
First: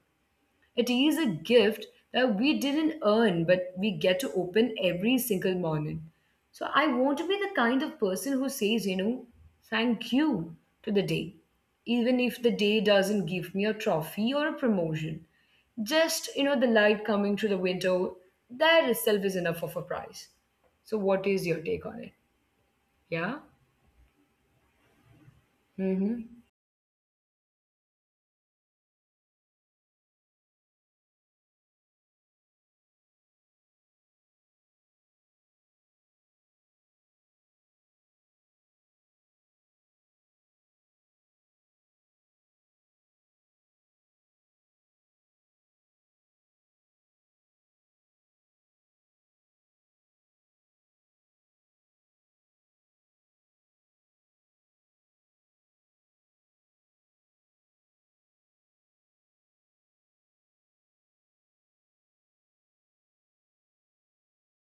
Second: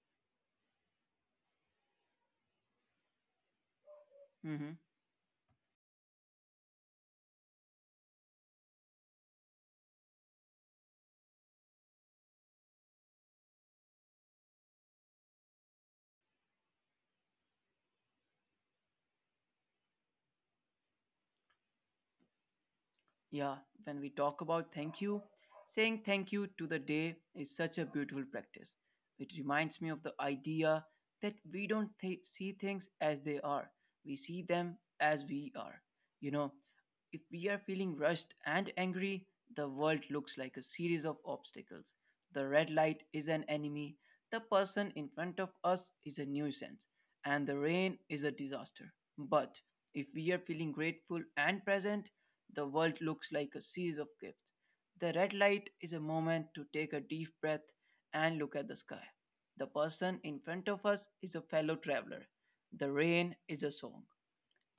It is a gift that we didn't earn, but we get to
Mm-hmm.
open every single morning. So I want to be the kind of person who says, thank you to the day, even if the day doesn't give me a trophy or a promotion. Just, the light coming through the window, that itself is enough of a prize. So, what is your take on it? Yeah?
Yeah, when we talk about thank you,
Mm
saying
hmm.
thank you to the day is such a beautiful practice. It reminds me of the idea that we don't see things as they are, we see them as we are. You know, if we are feeling rushed and angry, the world looks like a series of obstacles. The red light is an enemy, the person in front of us is a nuisance, and the rain is a disaster. But if we are feeling grateful and present, the world looks like a series of gifts. The red light is a moment to take a deep breath and look at the sky. The person in front of us is a fellow traveler. The rain is a song,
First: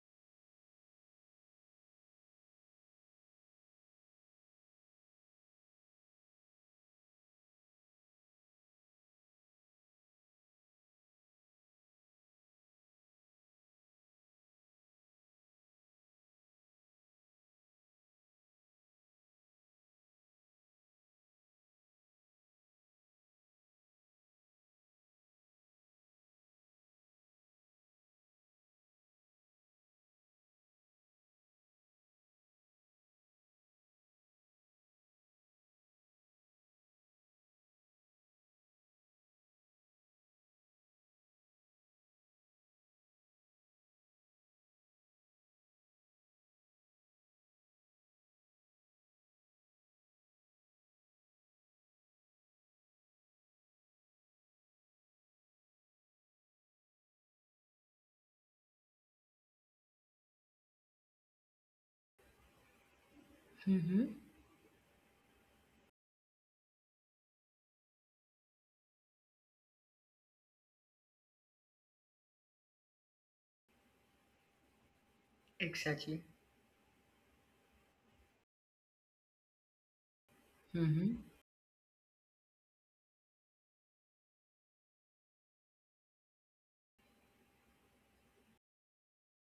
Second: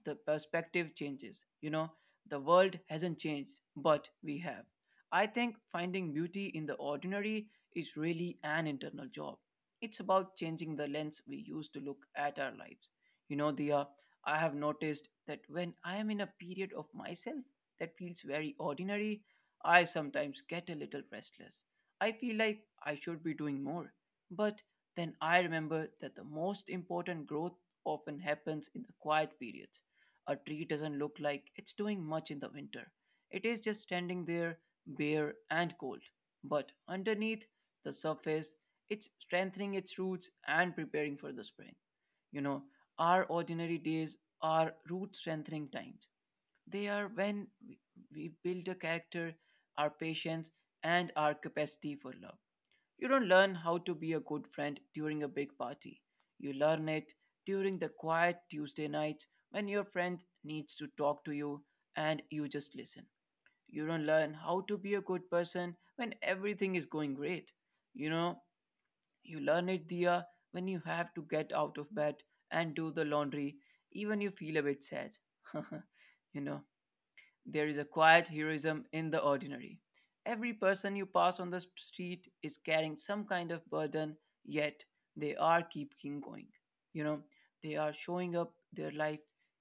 the perspective changes. You know, the world hasn't changed, but we have. I think finding beauty in the ordinary is really an internal job. It's about changing the lens we use to look at our lives. You know, Dia, I have noticed that when I am in a period of myself that feels very ordinary, I sometimes get a little restless. I feel like I should be doing more. But then I remember that the most important growth often happens in the quiet periods. A tree doesn't look like it's doing much in the winter. It is just standing there, bare and cold. But underneath the surface, it's strengthening its roots and preparing for the spring. You know, our ordinary days are root strengthening times. They are when we build a character, our patience, and our capacity for love. You don't learn how to be a good friend during a big party. You learn it during the quiet Tuesday nights when your friend needs to talk to you and you just listen.
Mm
You don't
hmm.
learn how to be a good person when everything is going great. You know, you learn it, Dia, when you have to get out of bed and do the laundry, even you feel a bit sad.
Exactly.
You know, there is a quiet heroism in the ordinary. Every
Mm
person you
hmm.
pass on the street is carrying some kind of burden, yet they are keeping going. You know, they are showing up their life.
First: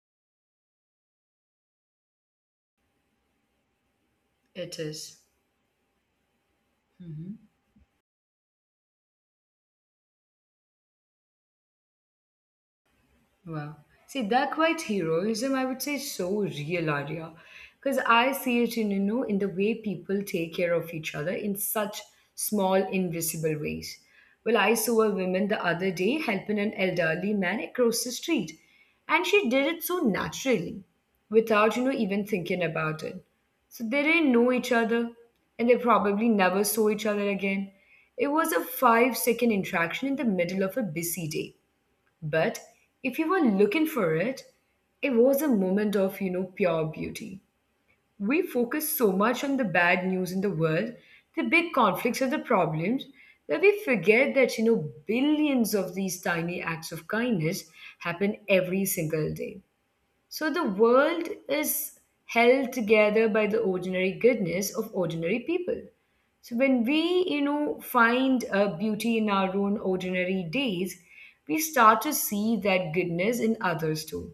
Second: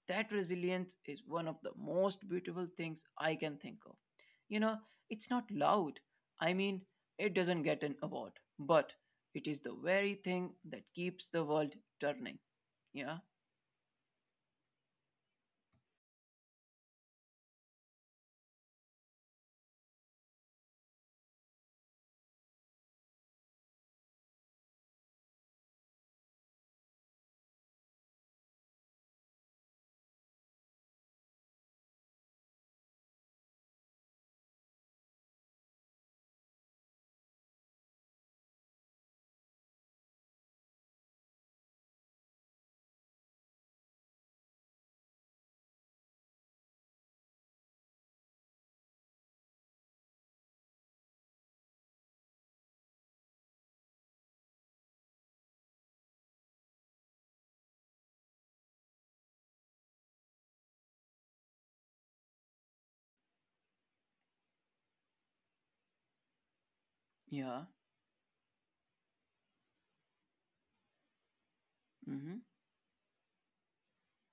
That resilience is one of the most beautiful things I can think of. You know,
It is.
it's not loud. I mean, it
Mm-hmm.
doesn't get an award, but it is the very thing that keeps the world turning. Yeah,
Wow. See, that quite heroism, I would say, is so real, Arya. Because I see it in, in the way people take care of each other in such small, invisible ways. Well, I saw a woman the other day helping an elderly man across the street, and she did it so naturally, without, even thinking about it. So they didn't know each other, and they probably never saw each other again. It was a five-second interaction in the middle of a busy day, but if you were looking for it, it was a moment of, pure beauty. We focus so much on the bad news in the world, the big conflicts and the problems, that we forget that, billions of these tiny acts of kindness happen every single day. So the world is held together by the ordinary goodness of ordinary people. So when we,
yeah,
find beauty in our own ordinary days, we start to
mm hmm,
see that goodness in others too.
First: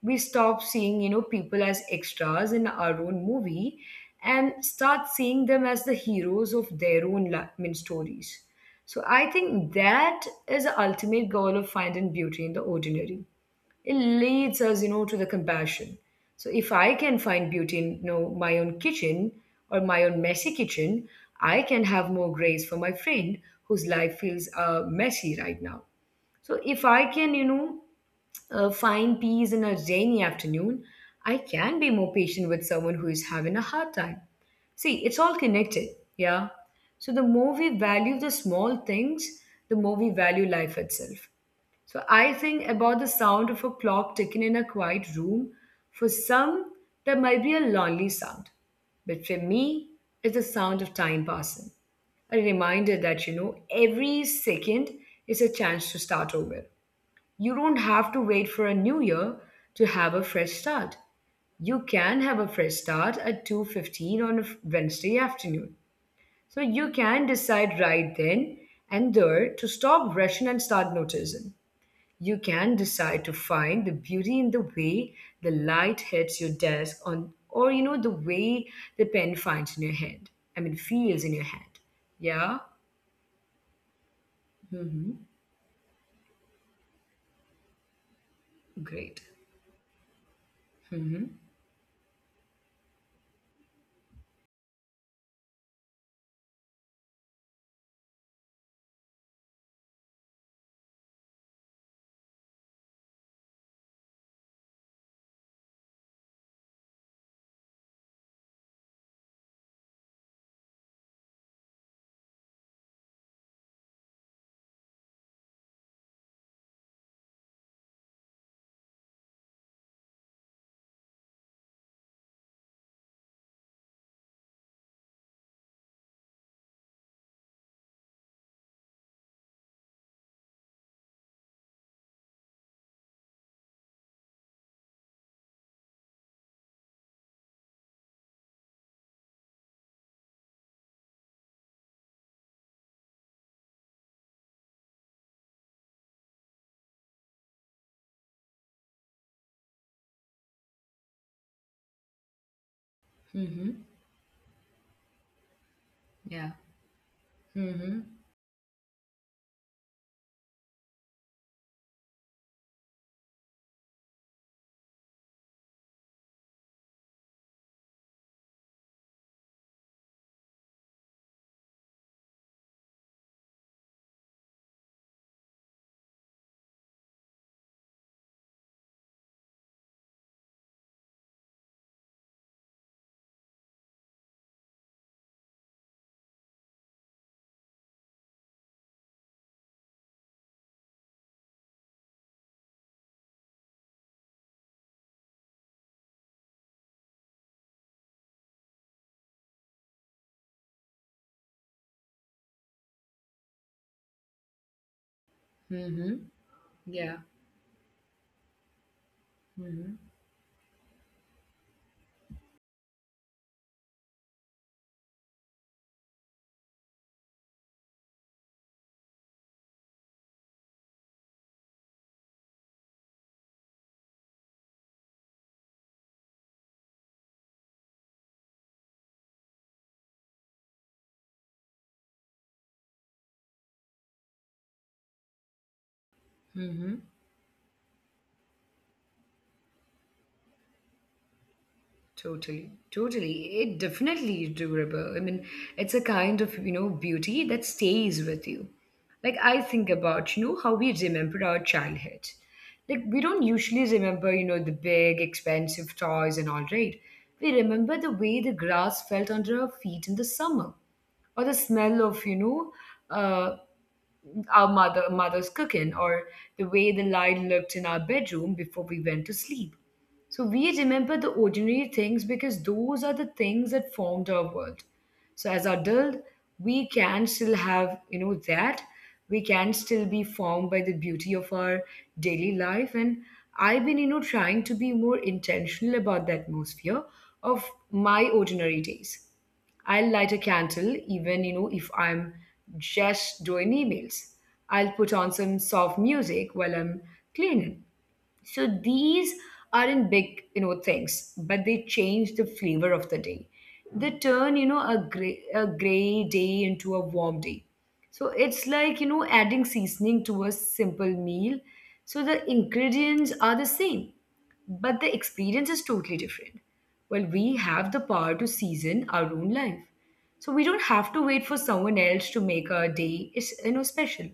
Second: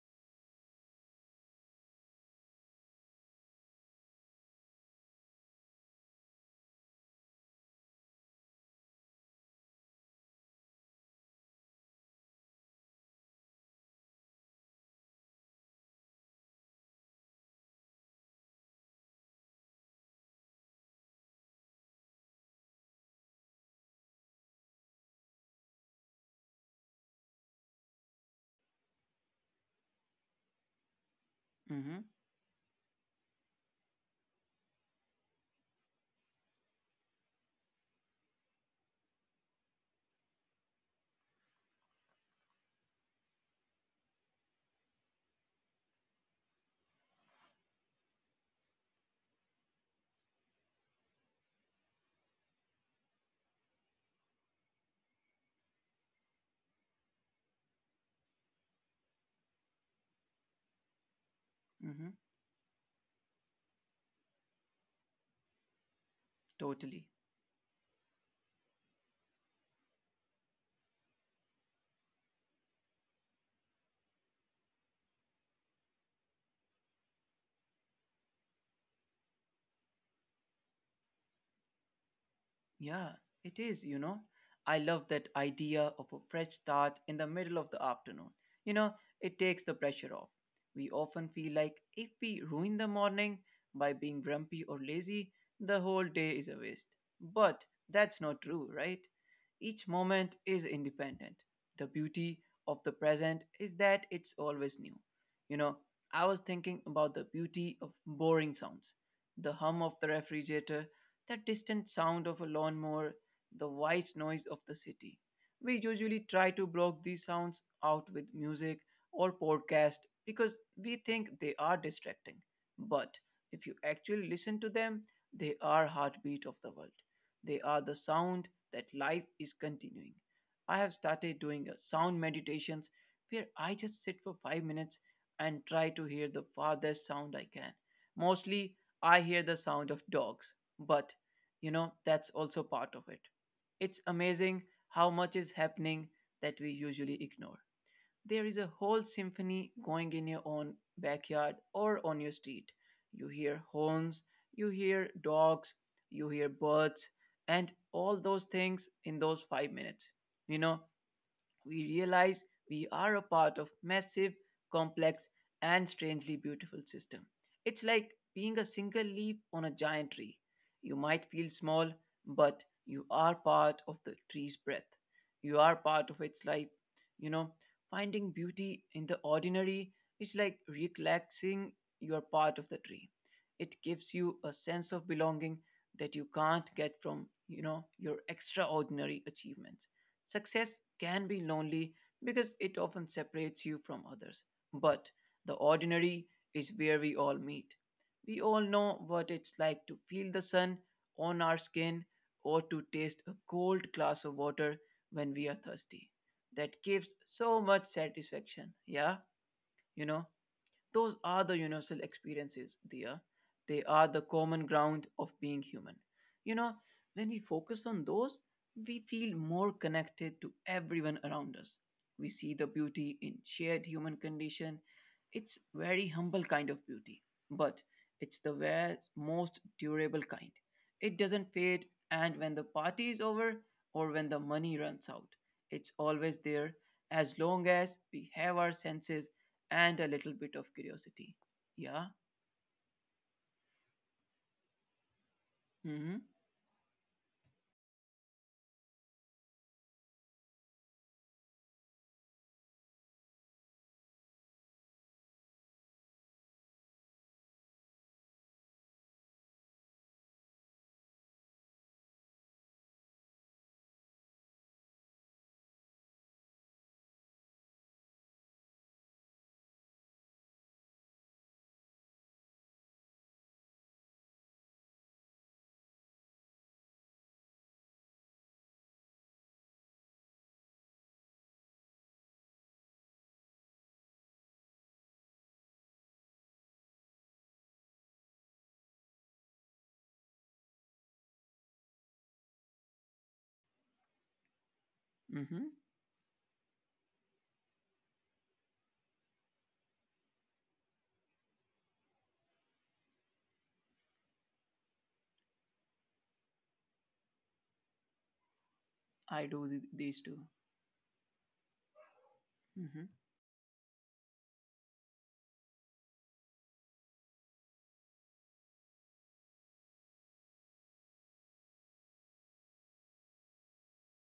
We stop seeing, people as extras in our own movie and start seeing them as the heroes of their own stories. So I think that is the ultimate goal of finding beauty in the ordinary. It leads us, to the compassion. So if I can find beauty in, my own kitchen, or my own messy kitchen, I can have more grace for my friend whose life feels messy right now. So if I can, find peace in a rainy afternoon, I can
mm
be
hmm,
more patient with someone who is having a hard time. See, it's all connected. Yeah. So the more we value the small things, the more we value life itself. So I think about the sound of a clock ticking in a quiet room. For some, that might be a lonely sound. But for me, it's the sound of time passing. A reminder that, every second is a chance to start over. You don't have to wait for a new year to have a fresh start. You
mm hmm,
can have a fresh start at 2:15 on a Wednesday afternoon. So you
totally.
can decide right then and there to stop rushing and start noticing. You can decide to find the beauty in the way the light hits your desk on, or the way the pen finds in your hand. I mean, feels in your hand. Yeah?
Yeah, it is, you know. I love
Mhm.
that idea of a fresh start in the middle of the afternoon. You know,
Great.
it takes the pressure off. We often feel like if we ruin the morning by being grumpy or lazy, the whole day is a waste. But that's not true, right? Each moment is independent. The beauty of the present is that it's always new. You know, I was thinking about the beauty of boring sounds, the hum of the refrigerator, that distant sound of a lawnmower, the white noise of the city. We usually try to block these sounds out with music or podcast because we think they are distracting. But if you actually listen to them, they are heartbeat of the world. They are the sound that life is continuing. I have started doing a sound meditations where I just sit for 5 minutes and try to hear the farthest sound I can. Mostly I hear the sound of dogs, but you know, that's also part of it. It's amazing how much is happening that we usually ignore. There is a whole symphony going in your own backyard or on your street. You hear horns, you hear dogs, you hear
Yeah.
birds, and all those things. In those 5 minutes, you know, we realize we are a part of massive, complex, and strangely beautiful system. It's like being a single leaf on a giant tree. You might feel small, but you are part of the tree's breath. You are part of its life. You know, finding beauty in the ordinary is like relaxing, you are part of the tree. It gives you a sense of belonging that you can't get from, you know, your extraordinary achievements. Success can be lonely because it often separates you from others. But the ordinary is where we all meet. We all know what it's like to feel the sun on our skin or to taste a cold glass of water when we are
Mhm.
thirsty. That
Yeah.
gives so much satisfaction. Yeah,
Mm-hmm.
you know. Those are the universal experiences, Dia. They are the common ground of being human. You know, when we focus on those, we feel more connected to everyone around us. We see the beauty in shared human condition. It's very humble kind of beauty, but it's the ware's most durable kind. It doesn't fade, and when the party is over or when the money runs out, it's always there as long as we have our senses and a little bit of curiosity. Yeah.
Totally, totally. It definitely is durable. I mean, it's a kind
Mm-hmm.
of, beauty that stays with you. Like I think about, how we remember our childhood. Like we don't usually remember, the big, expensive toys and all, right? We remember the way the grass felt under our feet in the summer, or the smell of, uh, our mother's cooking, or the way the light looked in our bedroom before we went to sleep. So we remember the ordinary things because those are the things that formed our world. So as adult, we can still have, that. We can still be formed by the beauty of our daily life. And I've been, trying to be more intentional about the atmosphere of my ordinary days. I'll light a candle, even if I'm just doing emails. I'll put on some
Mm-hmm.
soft music while I'm cleaning. So these aren't big, things, but they change the flavor of the day. They turn, a gray day into a warm day. So it's like,
I
adding
do
seasoning
these
to a
two.
simple meal. So the
Mm-hmm.
ingredients are the same, but the experience is totally different. Well, we have the power to season our own life. So we don't have to wait for someone else to make our day, is special.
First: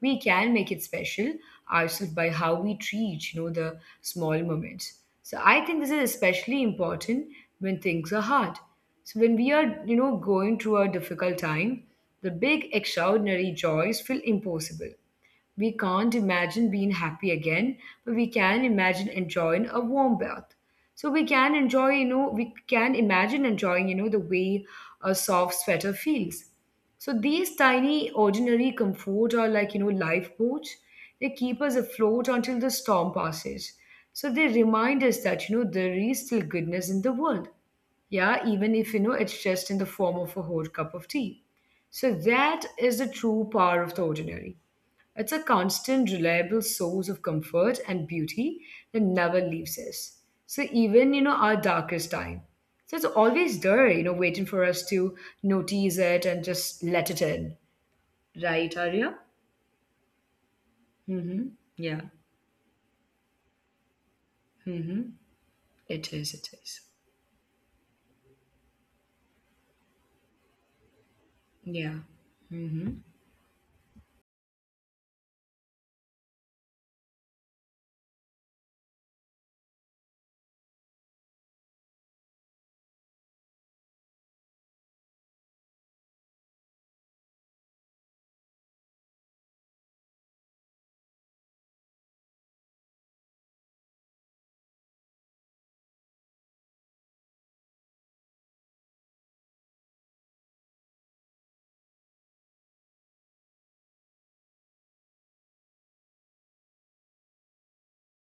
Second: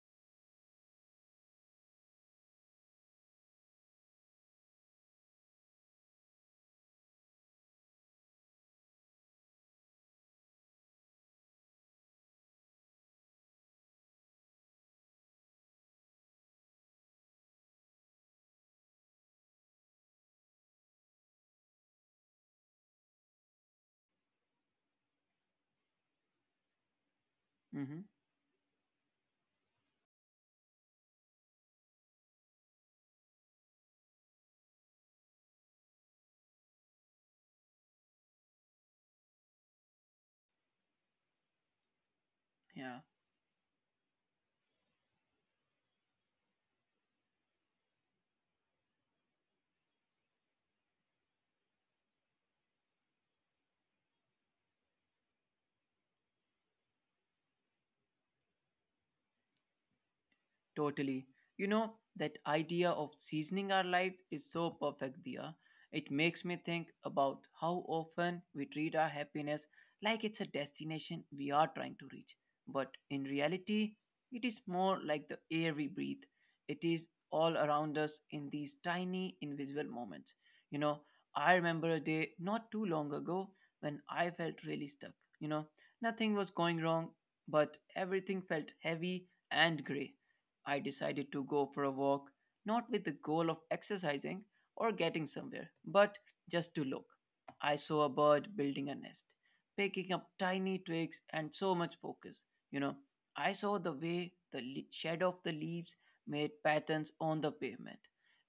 We can make it special ourselves by how we treat, the small moments. So I think this is especially important when things are hard. So when we are, going through a difficult time, the big extraordinary joys feel impossible. We can't imagine being happy again, but we can imagine enjoying a warm bath. So we can imagine enjoying, the way a soft sweater feels. So these
Mm-hmm.
tiny, ordinary comfort are like, lifeboats. They keep us afloat until the storm passes. So they remind us that, there is still goodness in the world. Yeah, even if, it's just in the form of a hot cup of tea. So that
Yeah.
is the true power of the ordinary. It's a constant, reliable source of comfort and beauty that never leaves us. So even, our darkest time. So it's always there, waiting for us to notice it and just let it in. Right, Arya?
Totally.
Mm-hmm.
You know,
Yeah.
that idea of seasoning our lives is so perfect,
Mm-hmm.
Dia. It
It is,
makes me
it is.
think about how often we treat our happiness like it's a destination we are trying to
Yeah.
reach. But
Mm-hmm.
in reality, it is more like the air we breathe. It is all around us in these tiny, invisible moments. You know, I remember a day not too long ago when I felt really stuck. You know, nothing was going wrong, but everything felt heavy and grey. I decided to go for a walk, not with the goal of exercising or getting somewhere, but just to look. I saw a bird building a nest, picking up tiny twigs and so much focus. You know, I saw the way the shadow of the leaves made patterns on the pavement.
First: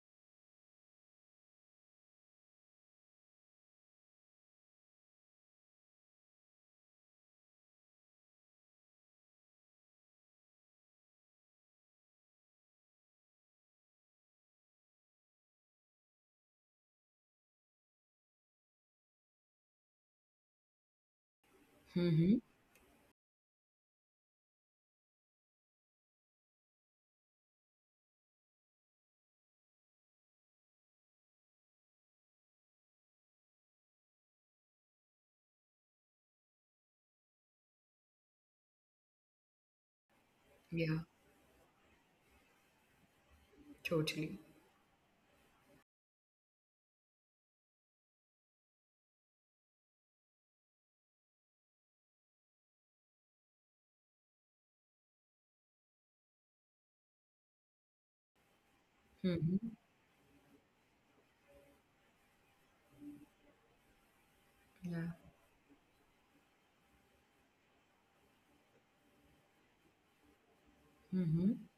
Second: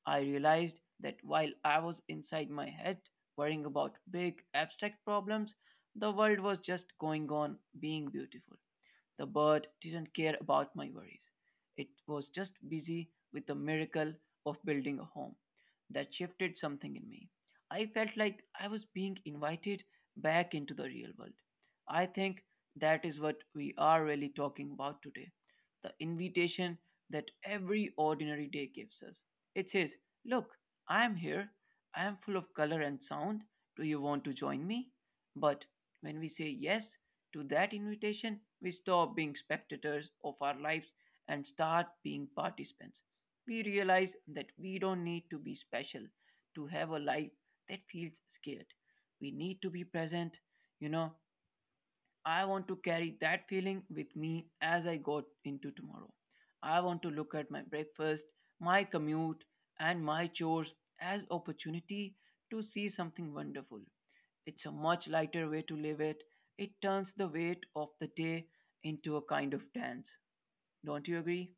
I realized that while I was inside my head worrying about big abstract problems, the world was just going on being beautiful. The bird didn't care about my worries. It was just busy with the miracle of building a home. That shifted something in me. I felt like I was being invited back into the real world. I
Mm-hmm.
think that is what we are really talking about today, the invitation that every ordinary day gives us. It says, "Look, I am here. I am full of color and sound. Do you want to join me?" But when we say yes to that invitation, we stop being spectators of our
Yeah.
lives and start being participants. We realize
Totally.
that we don't need to be special to have a life that feels scared. We need to be present. You know, I want to carry that feeling with me as I go into tomorrow. I want to look at my breakfast, my commute,
Mm-hmm.
and my chores as opportunity to see something wonderful. It's a
Yeah.
much lighter way to live it. It turns the weight of the day into a kind of dance. Don't you
Mm-hmm.
agree?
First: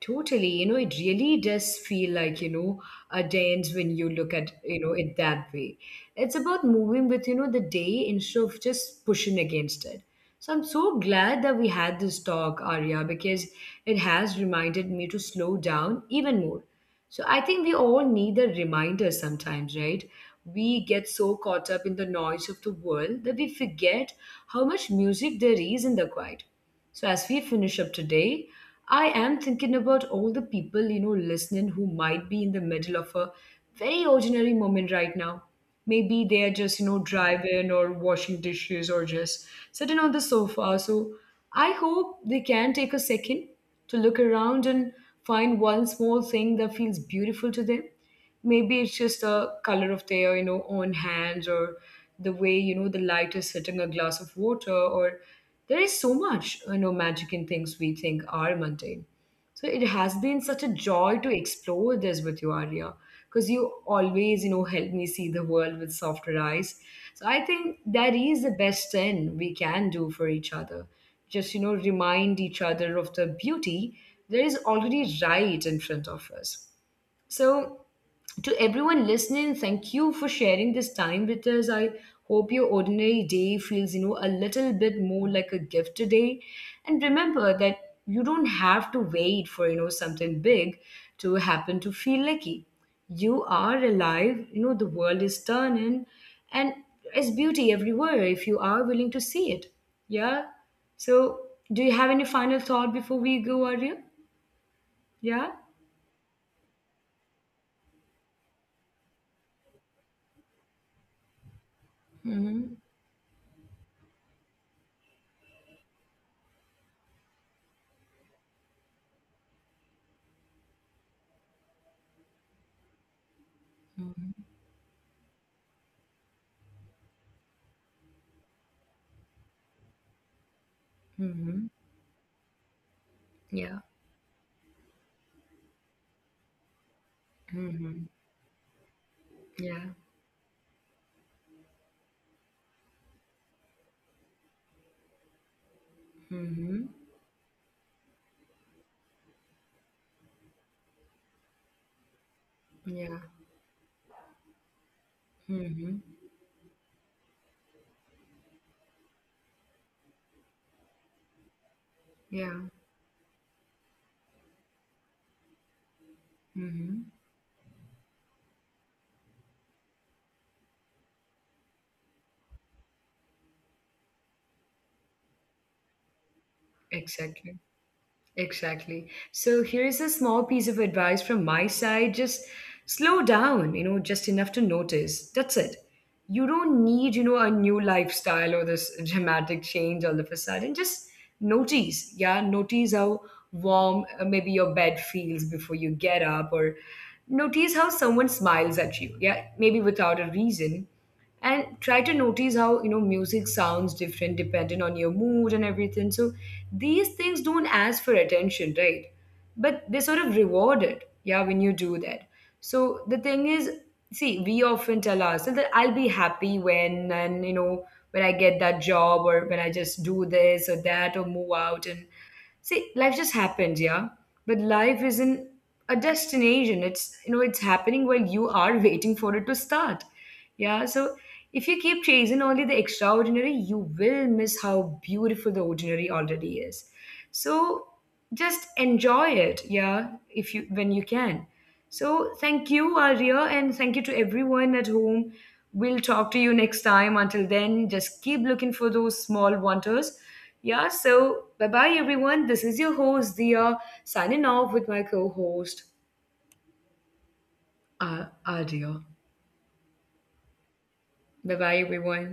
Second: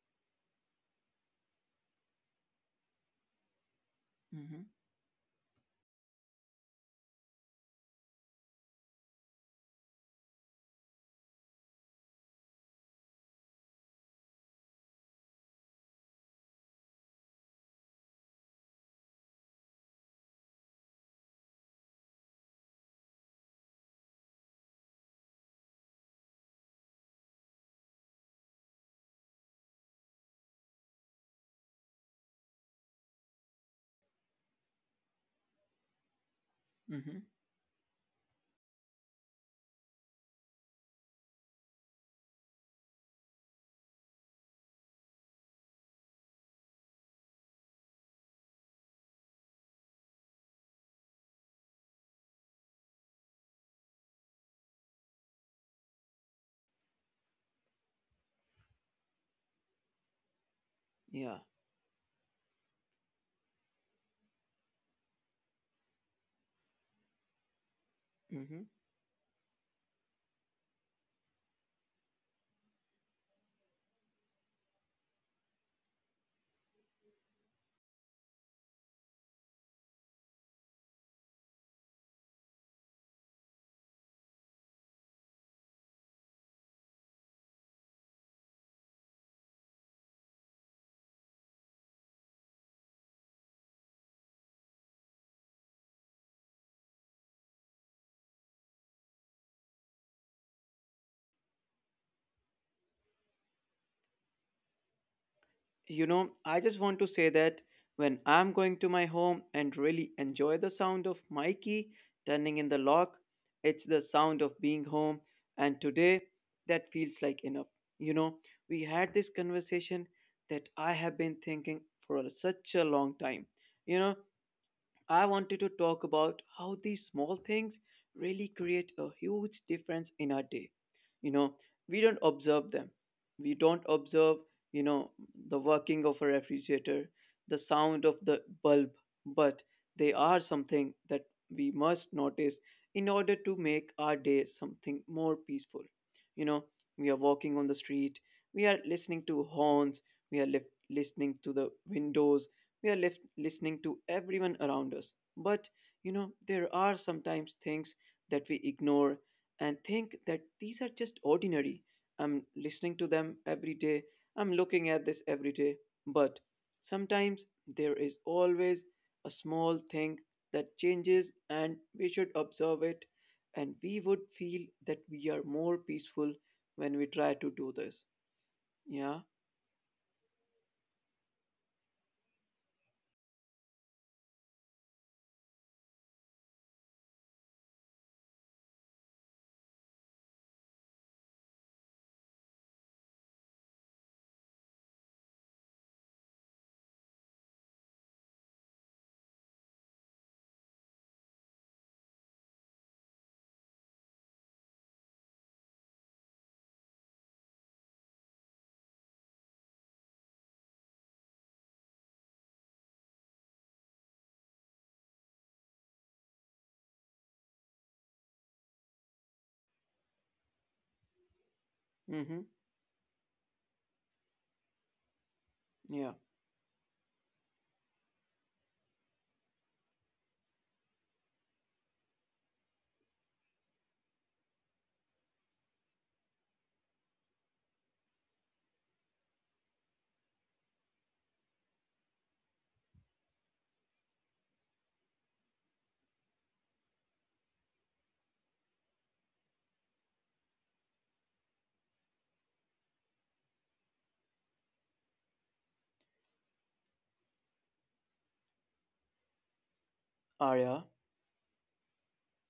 Totally, it really does feel like, a dance when you look at,
Hmm.
it that way. It's about moving with, the day instead of just pushing against it. So I'm so glad that we had this talk, Arya, because it has reminded me to slow down even more. So I think we all need a reminder sometimes, right? We get so caught up in the noise of the world that we forget how much music there is in the quiet. So, as we finish up today, I am thinking about all the people, listening, who might be in the middle of a very ordinary moment right now. Maybe they are just,
Hmm.
driving or washing dishes or just sitting on the sofa. So I hope they can take a second to look around and find one small thing that feels beautiful to them. Maybe it's just the color of their, own hands, or the way, the light is hitting a glass of water. Or there is so much, magic in things we think are mundane. So it has been such a joy
Yeah.
to explore this with you, Arya, because you always, help me see the world with softer eyes. So I think that is
Hmm.
the best thing we can do for each other, just, remind each other of the beauty that is already right in front of us. So, to everyone listening, thank you for sharing this time with us. I hope your ordinary day feels, a little bit more like a gift today. And remember that you don't have to wait for, something big to happen to feel lucky. You are alive, the world is turning, and there's beauty everywhere if you are willing to see it. Yeah. So, do you have any final thought before we go, Arya? Yeah.
You know, I just want to say that when I'm going to my home and really enjoy the sound of my key turning in the
Hmm.
lock, it's the sound of being home. And today, that feels like enough. You know, we had this conversation that I have been thinking for such a long time. You know, I wanted to talk about how these small things really create a huge difference in our day. You know,
Hmm.
we don't observe them. We don't
Yeah.
observe, you know, the working of a refrigerator, the sound of
Mhm.
the bulb, but
Yeah.
they are something that we must notice in order to make our day something more peaceful. You know,
Mhm.
we are walking on the street, we are listening to horns, we are listening to the windows, we are left
Yeah.
listening to everyone around us. But, you
Mhm.
know, there are sometimes things that we ignore and think that these are just ordinary. I'm
Yeah.
listening to them every day. I'm looking at this every day. But
Mhm.
sometimes there is always a small thing that changes and we should observe it, and we would feel that we are more peaceful when we try to
Exactly.
do this. Yeah.
Exactly. So here is a small piece of advice from my side. Just slow down, just enough to notice. That's it. You don't need, a new lifestyle or this dramatic change all of a sudden. Just notice. Yeah, notice how warm, maybe your bed feels before you get up, or notice how someone smiles at you, yeah, maybe without a reason. And try to notice how, music sounds different depending on your mood and everything. So these things don't ask for attention, right, but they sort of reward it, yeah, when you do that. So the thing is, see, we often tell ourselves that I'll be happy when, and you know when I get that job, or when I just do this or that or move out and.
Mm-hmm.
See, life just happens, yeah. But life isn't
Yeah.
a destination. It's happening while you are waiting for it to start. Yeah. So if you keep chasing only the extraordinary, you will miss how beautiful the ordinary already is. So just enjoy it, yeah, if you when you can. So thank you, Arya, and thank you to everyone at home. We'll talk to you next time. Until then, just keep looking for those small wonders. Yeah, so bye bye everyone. This is your host, Dia, signing off with my co host, Adia.
Arya.
Bye bye everyone.